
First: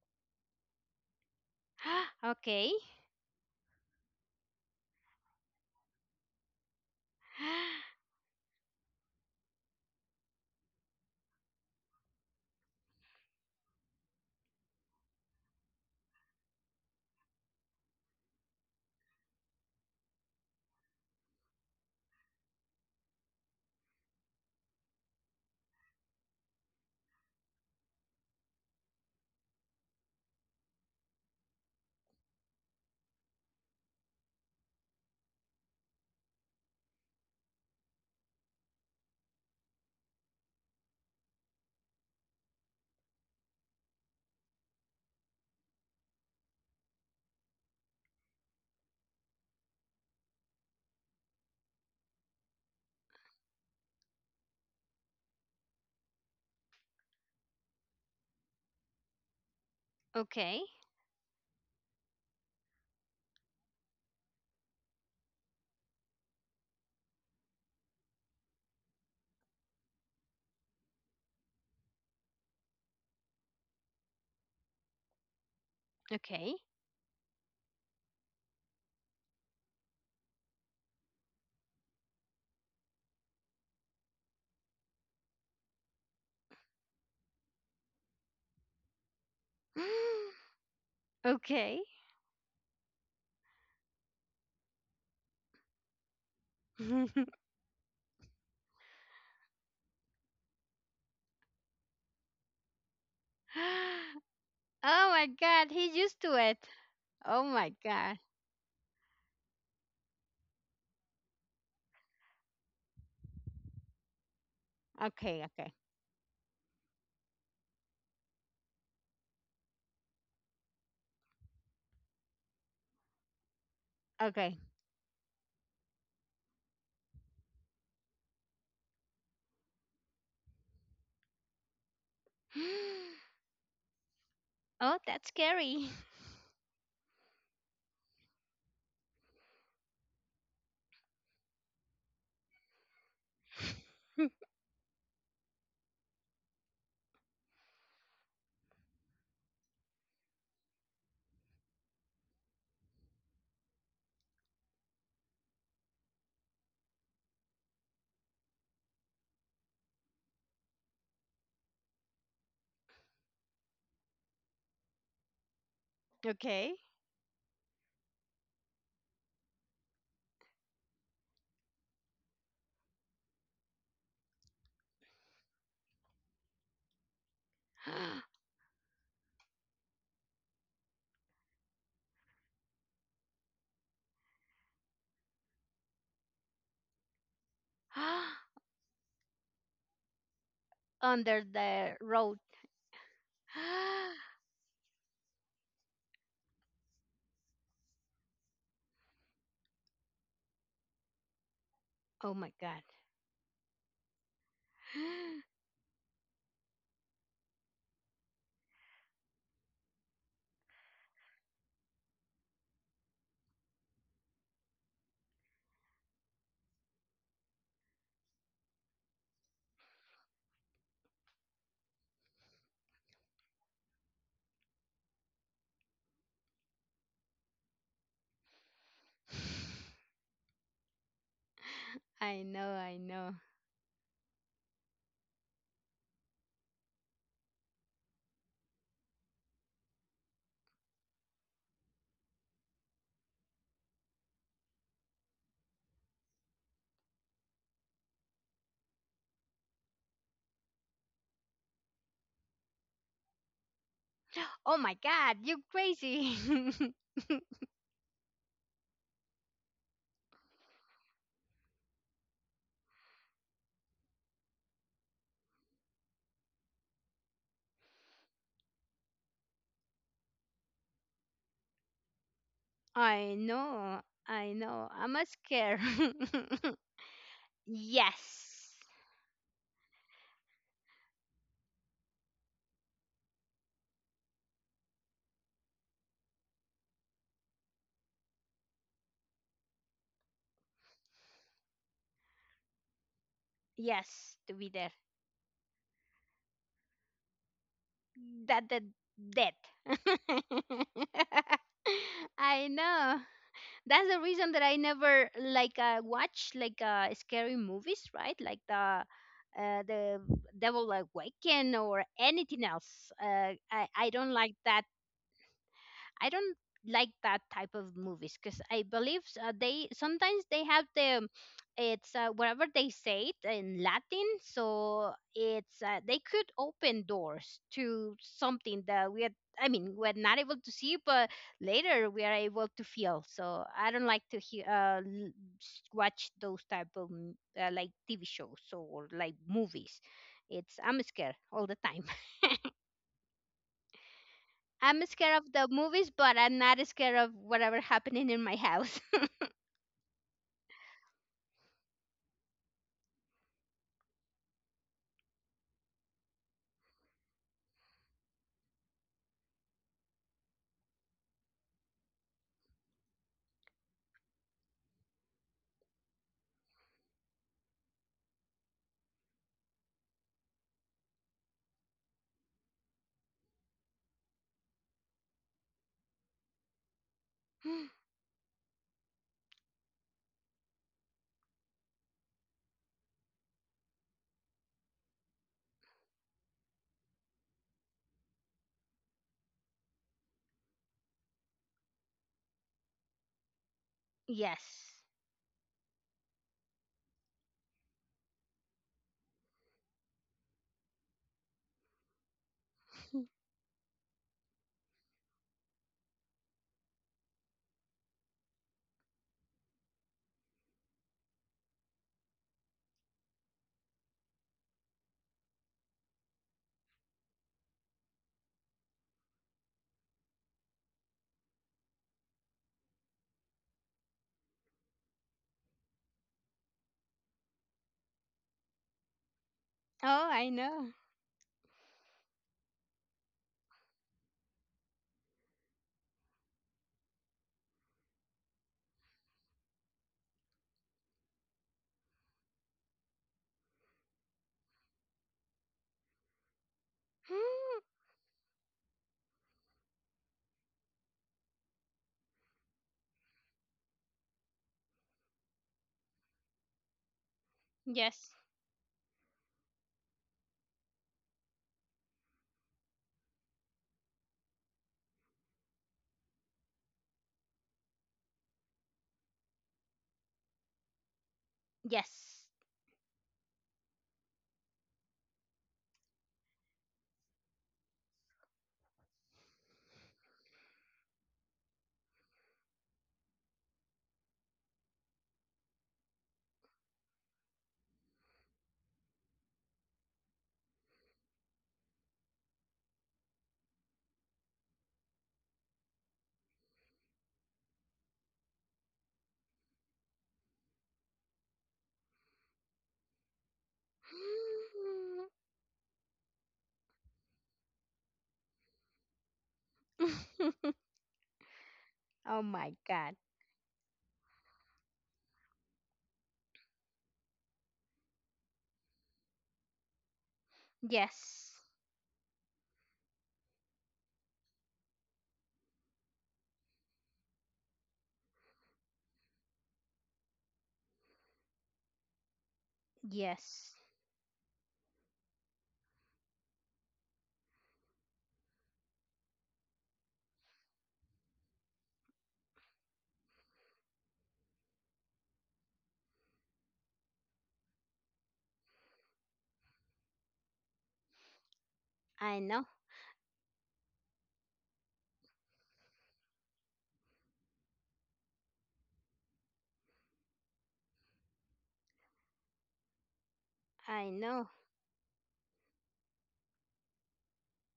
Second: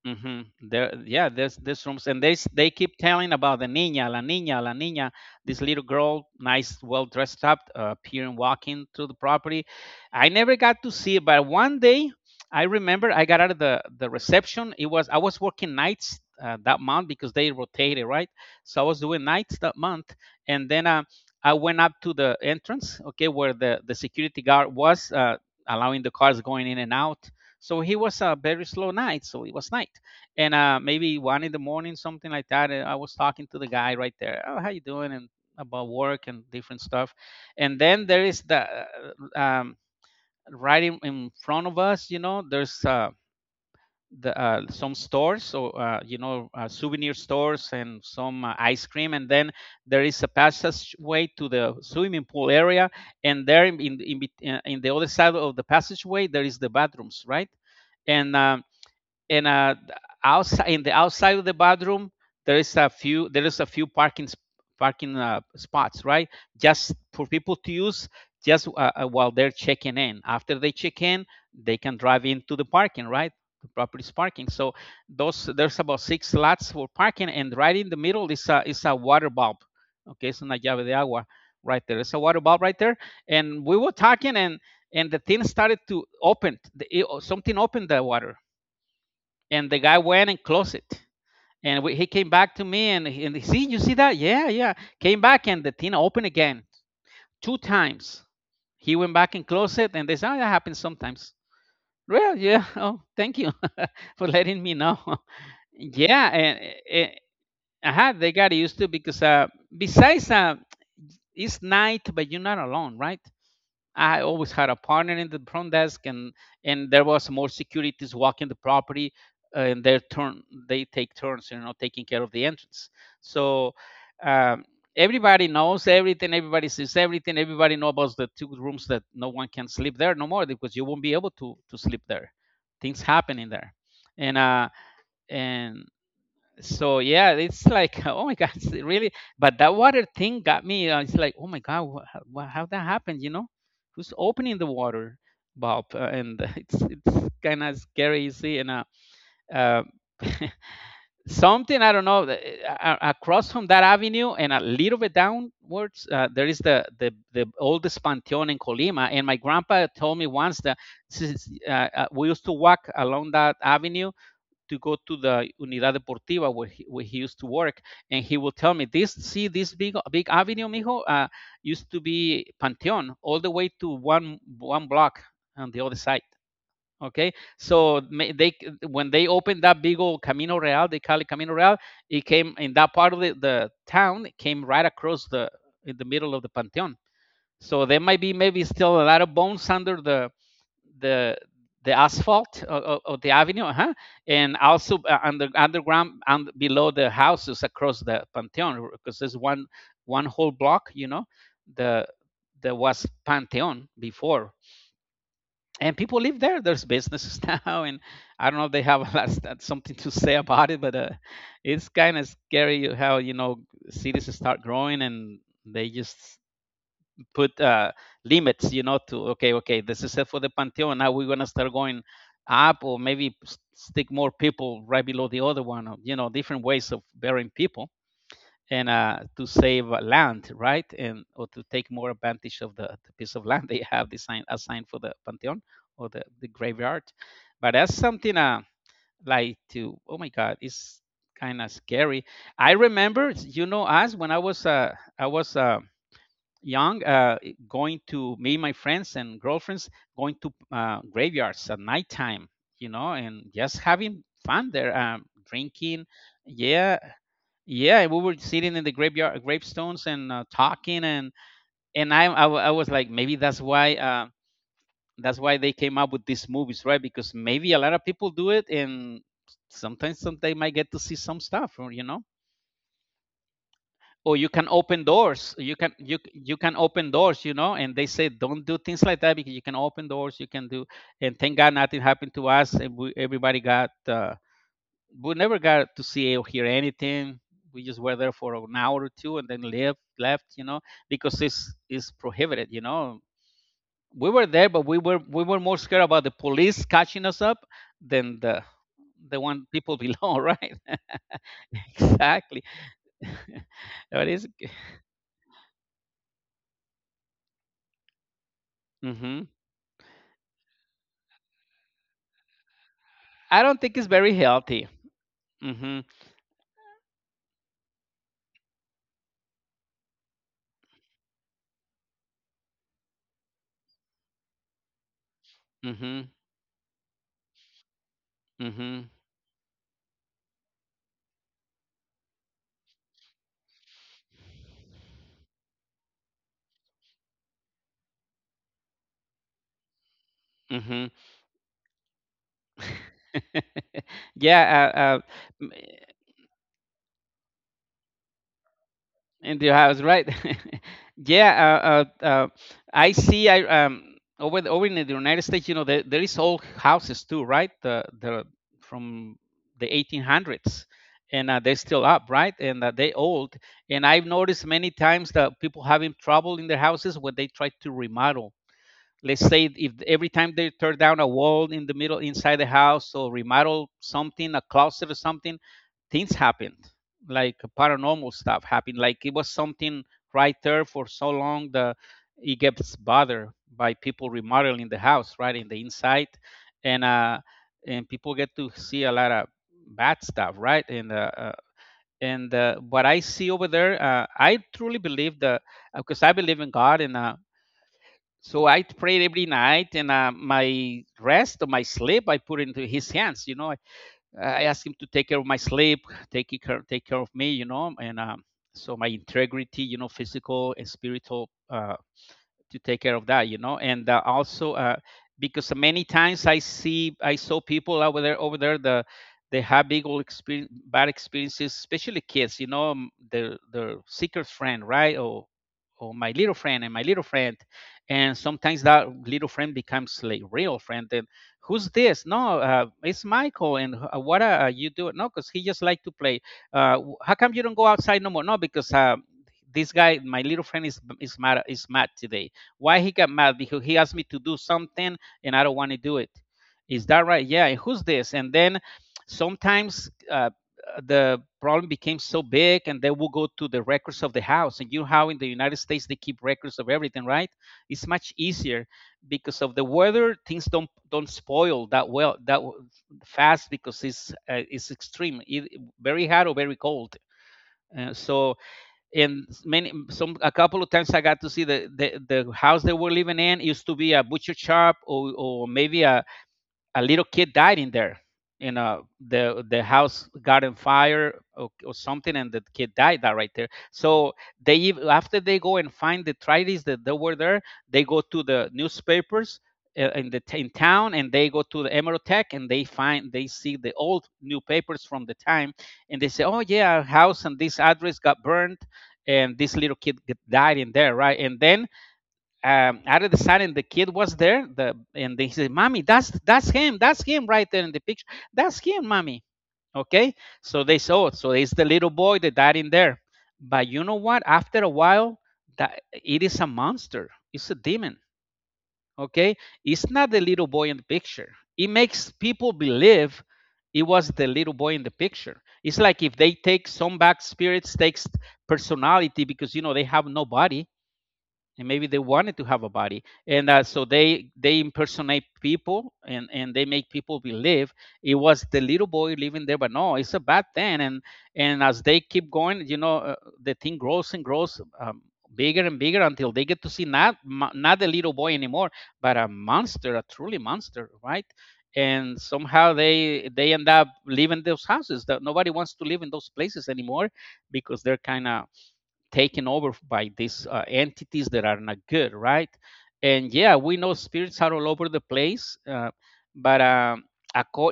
Hmm. There, yeah, there's there's rooms, and (gasps) they they Okay. keep telling about the niña, la niña, la niña. This little girl, nice, well dressed up, uh, (gasps) appearing, walking through the property. I never got to see it, but one day I remember I got out of the the reception. It was, I was working nights uh, that month because they rotated, right? So I was doing nights that month, and then uh, I went up to the entrance, okay, where the the security guard was. Uh, allowing the cars going in and out. So he was a very slow night. So it was night, and uh, maybe one in the morning, something like that. And I was talking to the guy right there. Oh, how you doing? And about work and different stuff. And then there is the uh, um, right in, in front of us. You know, there's uh, the uh, some stores. So uh, you know, uh, souvenir stores and some uh, ice cream. And then there is a passageway to the swimming pool area. And there, in in, in, bet- uh, in the other side of the passageway, there is the bathrooms, right? and um, and uh, Okay. outside, in the outside of the bathroom, there is a few there is a few parking sp- parking uh, spots, right? Just for people to use, just uh, uh, while they're checking in. After they check in, they can drive into the parking, right? The property's parking. So those, there's about six Okay. slots for parking, and right in the middle is a, is a water bulb. Okay, it's una llave de agua. Right there, it's a water bulb right there. And we were talking, and and the thing started to open the, it- something opened the water, and the guy went and closed it. (gasps) Okay. And we, he came back to me, and, and he, see, you see that? Yeah, yeah. Came back and the tin opened again, (laughs) Oh two times. He went back and closed it, and they said, oh, that happens sometimes. Well, yeah. (laughs) Oh, thank you (laughs) for letting me know. my god, (laughs) he's used Yeah, to it. and eh, eh, Oh my uh-huh, god. they got used to, because uh, besides, uh, it's night, but you're not alone, right? I always had a partner in Okay. the Okay. front desk, and and there was more securities walking the property, uh, and their turn, they take turns, you know, taking care of the entrance. So Okay. um, everybody knows everything, everybody sees everything, everybody knows about the two rooms that no one can sleep there no more, because you won't be able to to sleep there. Things (gasps) happen in there, and uh, Oh, that's and scary. (laughs) so yeah, it's like, (laughs) oh my god, (laughs) it's really, but that water thing got me, uh, it's like, oh my god, wha how wha- how that happened, you know, who's opening the water bulb, uh, and (laughs) it's it's kind of scary, you see, and uh, uh, (laughs) something, I don't know, the- a- a- across from that avenue and a little bit downwards, uh, there is the, the the oldest pantheon in Colima. And my grandpa told me once that since, uh, uh, we used to walk along that avenue to go to the Unidad Deportiva where Okay. he, where he used to work, and he would tell me, "This, see this big big avenue, mijo, uh, used to be Panteon, all the way to one one block on the other side." Okay, so (gasps) they, when they opened that big old Camino Real, they call it Camino Real, it came in that part of the, the town, it came right across the, in the middle of the Panteon. So there might be, maybe still a lot of bones under the, the Under the the road. asphalt of, of the avenue, uh-huh, (gasps) and also uh, under, underground and below the houses across the Pantheon, because there's one, one whole block, you know, the Oh my there god. was Pantheon before, (sighs) and people live there. There's businesses (laughs) now, and I don't know if they have (laughs) a lot- something to say about it, but uh, it's kind of scary how, you know, cities start growing, and they just put uh, limits, you know, to, okay, okay, this is it for the Pantheon. Now we're gonna start going up, or maybe s- stick more people right below the other one. Or, you know, different ways of burying people and uh, to save uh, land, right, and or to take more (gasps) I advantage know, of the, I the know. piece of land (laughs) they have designed assigned for the Pantheon or the, the graveyard. But that's something uh, like to oh my God, it's kind of scary. I remember, you know, us when I was uh, I was. Uh, young, uh, going to me, my friends and girlfriends, going to uh, graveyards at nighttime, you know, and just having fun Oh my there, um, god, you drinking. crazy. (laughs) Yeah, yeah, we were sitting in the graveyard gravestones and uh, talking. And and I, I wa- I was like, maybe that's why uh, that's why they came up with these movies, right? Because maybe a lot of people do it, and sometimes some, they might get to see some stuff, or, you know. I know, Or you I can know. open I'm a doors, you scare. can you you can open doors, you know, and (laughs) they say don't Yes. do things like that because you can open doors, you can do. And thank God nothing happened to us, and we, everybody got uh, we never got to see or hear anything. We just were there for an hour or two and then left left, you know, because it's it's prohibited, you know. We Yes, were to there, be but there. we were we were more scared about the police catching us up than the That the the dead. one people below, right. (laughs) (laughs) Exactly. I know. That's (laughs) the But reason that I never like uh, watch like uh, scary movies, right? Like the mm-hmm. uh, the Devil Awaken or anything else. Uh, I don't I think it's I don't very like that healthy. Mhm. I don't like that type of movies because I believe uh, they sometimes they have the, it's uh, whatever they say it in Latin, so it's uh, they Mhm. could open doors to something that Mhm. we are. I mean, we're not able to see, but later we are able to feel. So I don't like to hear, uh, l- s- watch those type of m- uh, like T V shows or like movies. It's I'm Mhm. scared all the time. (laughs) I'm Yeah, uh, scared uh, of the m- movies, but I'm not scared of whatever happening in my house. in your house, right? (laughs) Yeah, uh, uh, uh, I see. I um Over the, over in the United States, you know, there, there is old houses too, right? The the from the eighteen hundreds, and uh, they're still up, right? And uh, they old. And I've noticed many times that people having trouble in their houses when they try to remodel, let's say if every time they tear down a wall in the middle inside the house or remodel something, a closet or something, things happened, like (gasps) paranormal stuff happened, like it was something right there for so long that it gets bothered by people remodeling the house right in the inside. And uh and people get to see a lot of bad stuff, right? And uh, uh and uh, what I see over there, uh, I (laughs) truly Yes. believe that because I believe in God. And uh, so I prayed every night, and uh, my rest of my sleep I put into His hands. You know, I, I asked Him to take care of my sleep, take care, take care of me, you know. And um, so my integrity, you know, physical and spiritual, uh, to take care of that, you know. And uh, also uh, because many times i see I saw people over there, over there the they have big old experience, bad experiences, especially kids, you know. um, their their secret friend, right? or or my little friend, and my little friend. And sometimes that little friend becomes Oh, like I real know. friend. And who's this? No, uh, it's Michael. And uh, what, uh, are you doing? No, because he just like to play. Uh, w- how come you don't go outside no more? No, because uh, this guy my little friend is is mad, is mad today. Why he got mad? Because he asked me to do something and I don't want to do it. Is that right? Yeah. And who's (gasps) this? And then sometimes uh, the problem became so big, and they will go to the records of the house. And you know how in the United States they keep records of everything, right? It's much Yes. easier because of the weather. Things don't don't spoil that well, that fast, because it's uh, it's extreme, either very hot or very cold. Uh, so and many some a couple of times I got to see the the, the Yes. house they were living in used to be a butcher shop, or, or maybe a a little kid died in there in uh the the house got on fire, or, or something, and the kid died that right there. So they ev- after they go and find the tradies that they were there, they go to the newspapers uh, in the t- in town, and they go to the Emerotech, and they find they see the old newspapers from the time. And they say, oh yeah, our house and this address got burned, and this little kid g- died in there, right? And then um, out of the sudden the kid was there, the and they said, mommy, that's that's him, that's him right there in the picture, that's him mommy, okay. So (laughs) they saw it, so it's the little boy Oh that died my in there. god. But you know what, after a while, that it is a monster, it's a demon, okay. It's not the little boy in the picture. Yes. It makes people believe it was the little boy in the picture. It's like if they take some back spirits, takes personality, because you know they have no body. And maybe they wanted to have a body, and uh, Yes. so they they impersonate people, and and they make people believe it was the little boy living there. But no, it's a bad thing. and and as they keep going, you know, uh, the thing grows and grows, um, bigger and bigger, until they get to see not not the little boy anymore, but a monster, a truly monster, right? And I know. somehow they they end up leaving those houses, that nobody wants to live in those places anymore, because they're kind of taken over by these uh, entities that are not good, right? And yeah, we know I spirits know. are all over the place, uh, but um,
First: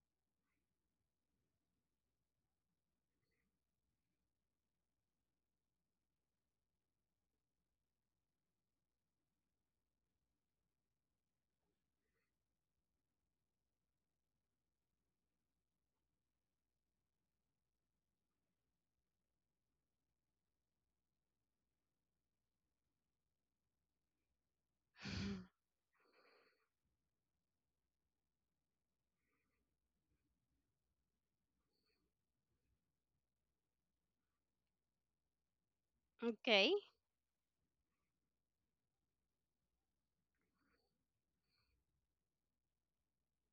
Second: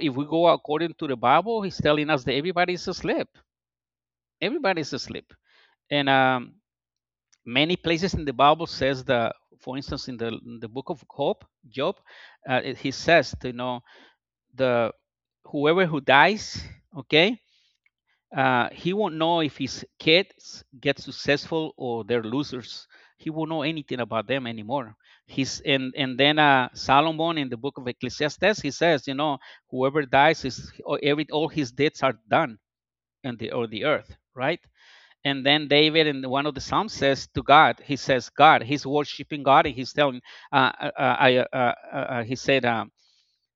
if we go according to the Bible, he's telling us that everybody's asleep. Everybody's asleep, and um, many places in the Bible says that, for instance, in the in the book of Job, Job, uh, he says, you know, the whoever who dies, okay, uh, he won't know if his kids get successful or they're losers. He won't know anything about them anymore. (sighs) (laughs) He's and and then uh, Solomon in the book of Ecclesiastes, he says, you know, whoever dies is oh, every all his deeds are done and the or the earth, right? And then David in one of the Okay. psalms says to God, he says, God, he's worshiping God, and he's telling, uh, uh, uh, I, uh, uh, uh, he said, um,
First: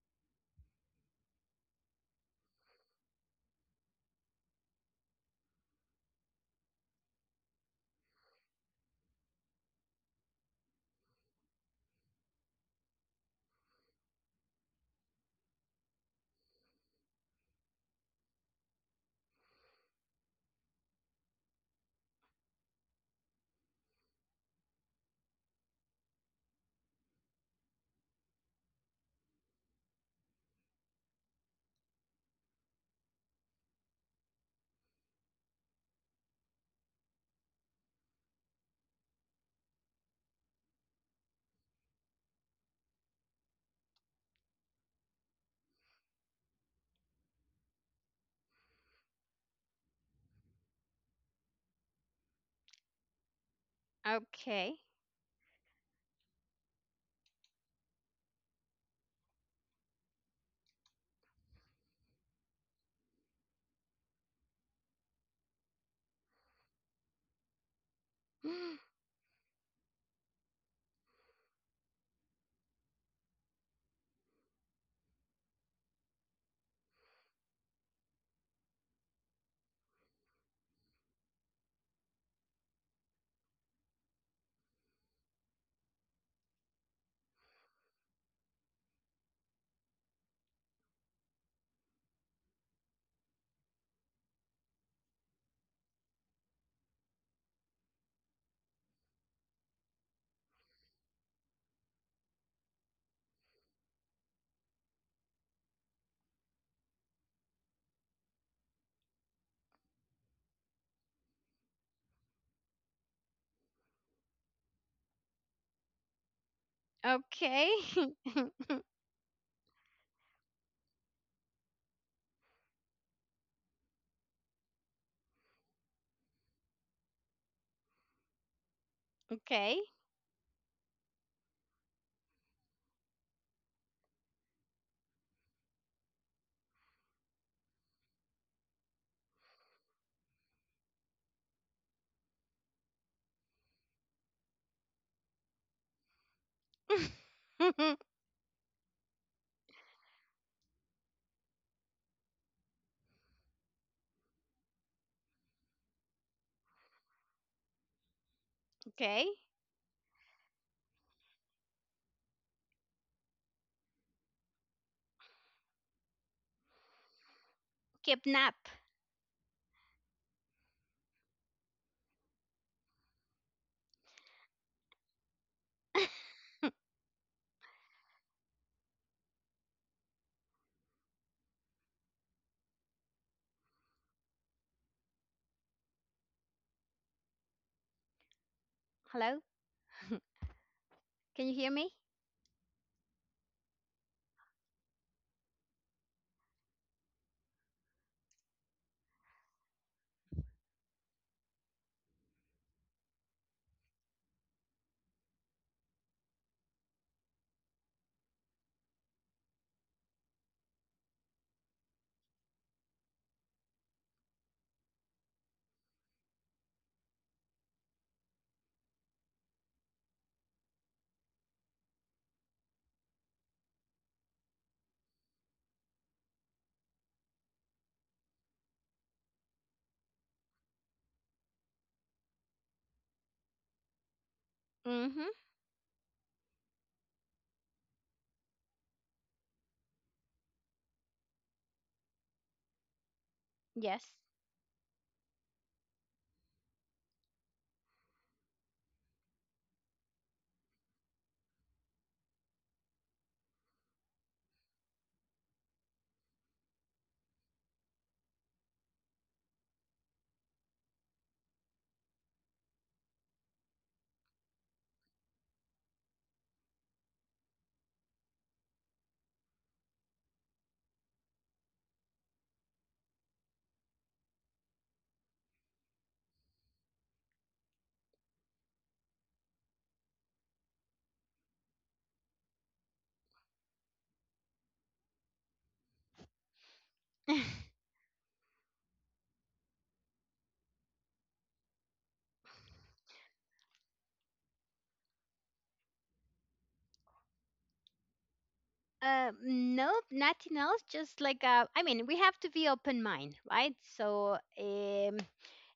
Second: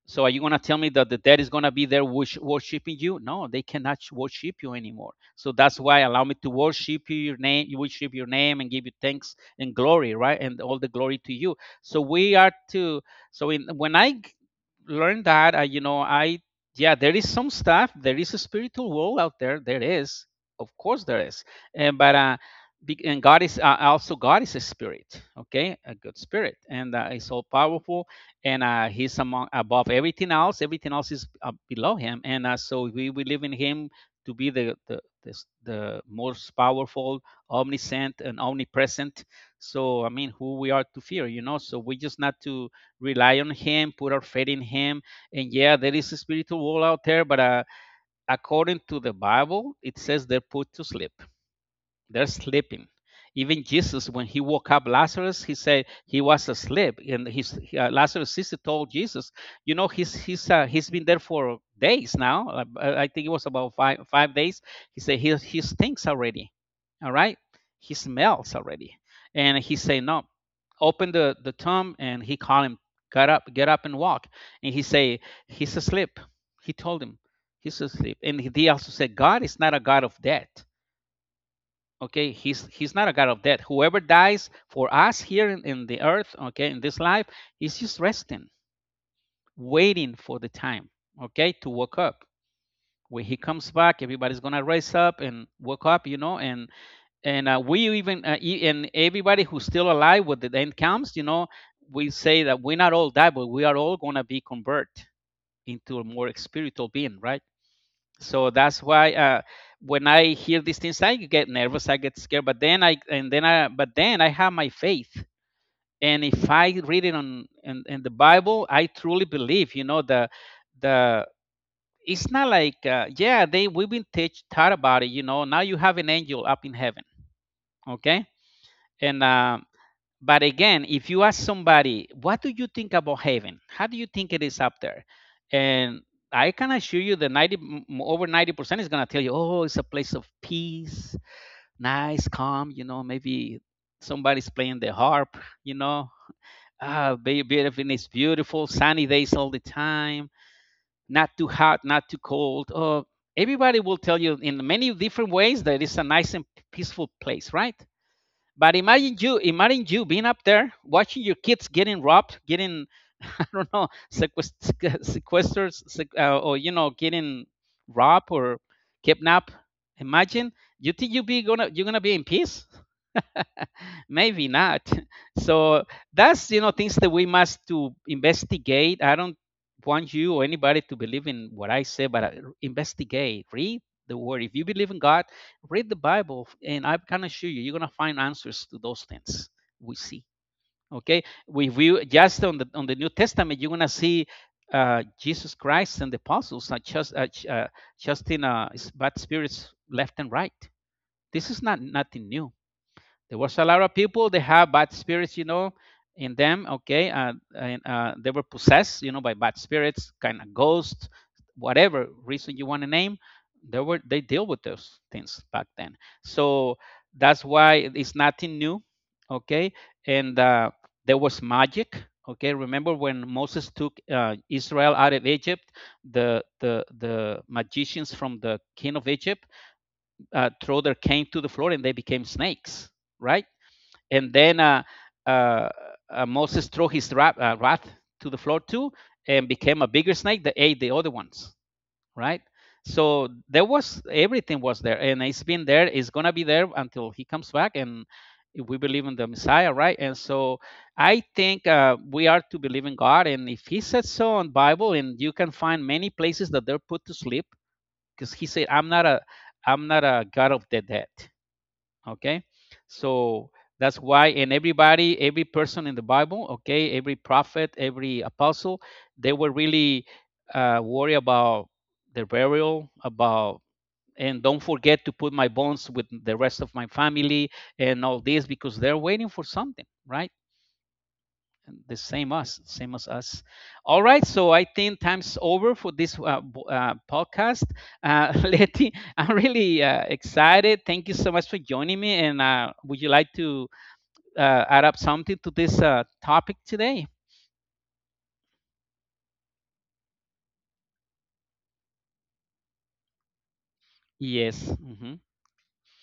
so are you going to tell me that the dead is going to be there worshiping you? No, they cannot worship you anymore. So that's why allow me to worship your name, you worship your name and give you thanks and glory, right? And all the glory to you. So we are to, so in when I learned that, I, you know, I yeah, there is some stuff, there is a spiritual world out there. There is. Of course there is. And but uh and God is uh, also God is a spirit, okay? A good spirit, and uh, it's all powerful. And uh, he's among above everything else. Everything else is uh, below him, and uh, so we believe in him to be the the the, the most powerful, omniscient, and omnipresent. So I mean, who we are to fear, you know. So we just not to rely on him, put our faith in him. And yeah, there is a spiritual world out there, but uh, according to the Bible, it says they're put to sleep. They're sleeping. Even Jesus, when he woke Okay. up Lazarus, he said he was asleep, and his uh, Lazarus' sister told Jesus, "You know, he's he's uh, he's been there for days now. Uh, I think it was about five five days. He said he he stinks already, all right. He smells already, (gasps) and he said no. Open the the tomb, and he called him, get up, get up and walk. And he say he's asleep." He told him he's asleep, and he also said God is not a God of death. Okay, he's he's not a god of death. Whoever dies for us here in, in the earth, okay, in this life, he's just resting, waiting for the time, okay, to wake up. When he comes back, everybody's gonna rise up and wake up you know and and uh, we even uh, e- and everybody who's still alive when the end comes you know we say that we not all die, but we are all gonna be converted into a more spiritual being, right? So that's why, uh, when I hear these things I get nervous, I get scared, but then i and then i but then i have my faith. And if I read it on Okay. in, in the Bible, (laughs) I truly believe you know the the it's not like uh, yeah, they we've been teach, taught about it you know now you have an angel up in heaven. Okay. And uh, Okay. but again, if you ask somebody, what do you think about heaven? How do you think it is up there? And I can assure you that ninety, over ninety percent is going to tell you, oh, it's a place of peace, nice, calm, you know, maybe somebody's playing the harp, you know, ah, beautiful, it's (laughs) beautiful, sunny days all the time, not too hot, not too cold. Oh, everybody will tell you in many different ways that it's a nice and peaceful place, right? But imagine Okay. you, imagine you being up there watching your kids getting robbed, getting (laughs) I don't know sequest- (laughs) sequestered, sec- uh, or you know getting robbed or Kidnap. kidnapped. Imagine, you think you be gonna you're gonna be in peace? Maybe not. (laughs) So that's you know things that we must to investigate. I don't want you or anybody to believe in what I say, but uh, investigate, read the word. If you believe in God, read the Bible, and I can assure you you're going to find answers to those things. Hello? We see, okay, Can we you hear view me? just on the on the New Testament, you're going to see uh, Jesus Christ and the apostles are just uh, ch- uh, just in uh, s- bad spirits left and right. This is not nothing new. There was a lot of people. They have bad spirits, you know, in them. Okay, uh, and uh, they were possessed, you know, by bad spirits, kind of ghosts, whatever reason you want to name. They were they deal with those things back then. So that's why it's nothing new. Okay, and uh, there was magic. Okay, remember when Moses took uh, Israel out of Egypt? The the the magicians from the king of Egypt uh, throw their cane to the floor and they became snakes, right? And then uh, Mm-hmm. uh, uh, Moses threw his wrath, uh, wrath to the floor too, and became a bigger snake that ate the other ones, right? So there was Yes. everything was there, and it's been there. It's gonna be there until he comes back, and we believe in the Messiah, right? And so I think uh, we are to believe in God, and if He said so in Bible, and you can find many places that they're put to sleep, because He said, "I'm not a, I'm not a God of the dead." Okay. So that's why, and everybody, every person in the Bible, okay, every prophet, every apostle, they were really uh, worried about their burial, about and don't forget to put my bones with the rest of my family, and all this because they're waiting for something, right? the same us same as us. All right, so I think time's over for this uh, uh, podcast. (laughs) Uh, (laughs) letty, I'm really uh, excited, thank you so much for joining me, and uh, would you like to uh, add up something to this uh, topic today? Uh, nope, nothing else. Just like uh, I mean, we have to be open mind, right? Yes. So Mm-hmm. um,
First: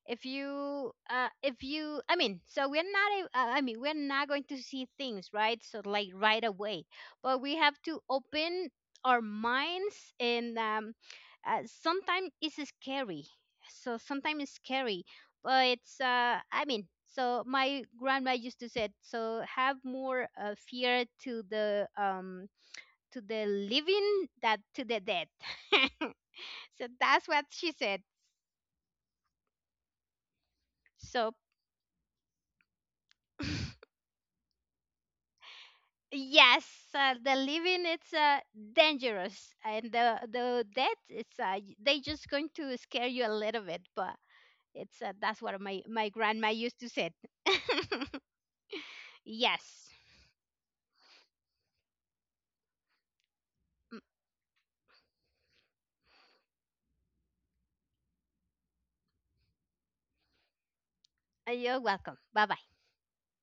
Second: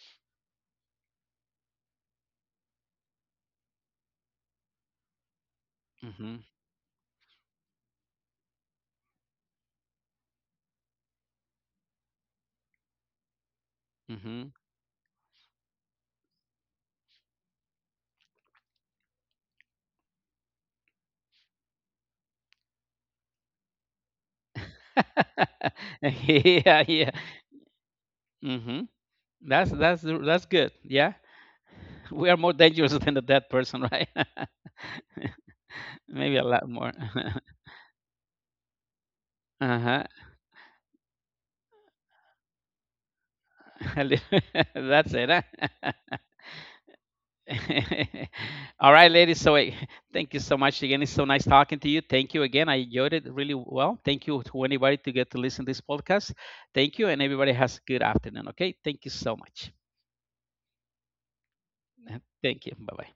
if you uh, if you I mean, so we're not a- uh, I mean, we're not going to see things, right? So like right Mm-hmm. away, but we have to open our minds, and um, uh, sometimes it's scary. So sometimes it's Mm-hmm. scary, but it's, uh, I mean. So my grandma used to say, so have more uh, fear to the um to the living that to the dead. (laughs) (laughs) So Yeah, yeah. that's what she said. Mm-hmm. that's that's that's good, yeah. So We are more dangerous than the dead (laughs) person, right? (laughs) Maybe yes, a lot more. uh, the living it's uh, dangerous, (laughs) and the Uh-huh. the dead it's, uh, they just going to scare you a little bit, but (laughs) it's uh, That's that's it, what huh? my my (laughs) grandma used to say. (laughs) (laughs) All right, ladies. So Yes, eh, thank you so much again. It's so nice talking to you. Thank you again. I enjoyed it really mm, well. Thank you to anybody to get to listen to this podcast. Thank you, and everybody has a good afternoon. Okay. Thank you so much. you're welcome. Bye bye. Thank you. Bye bye.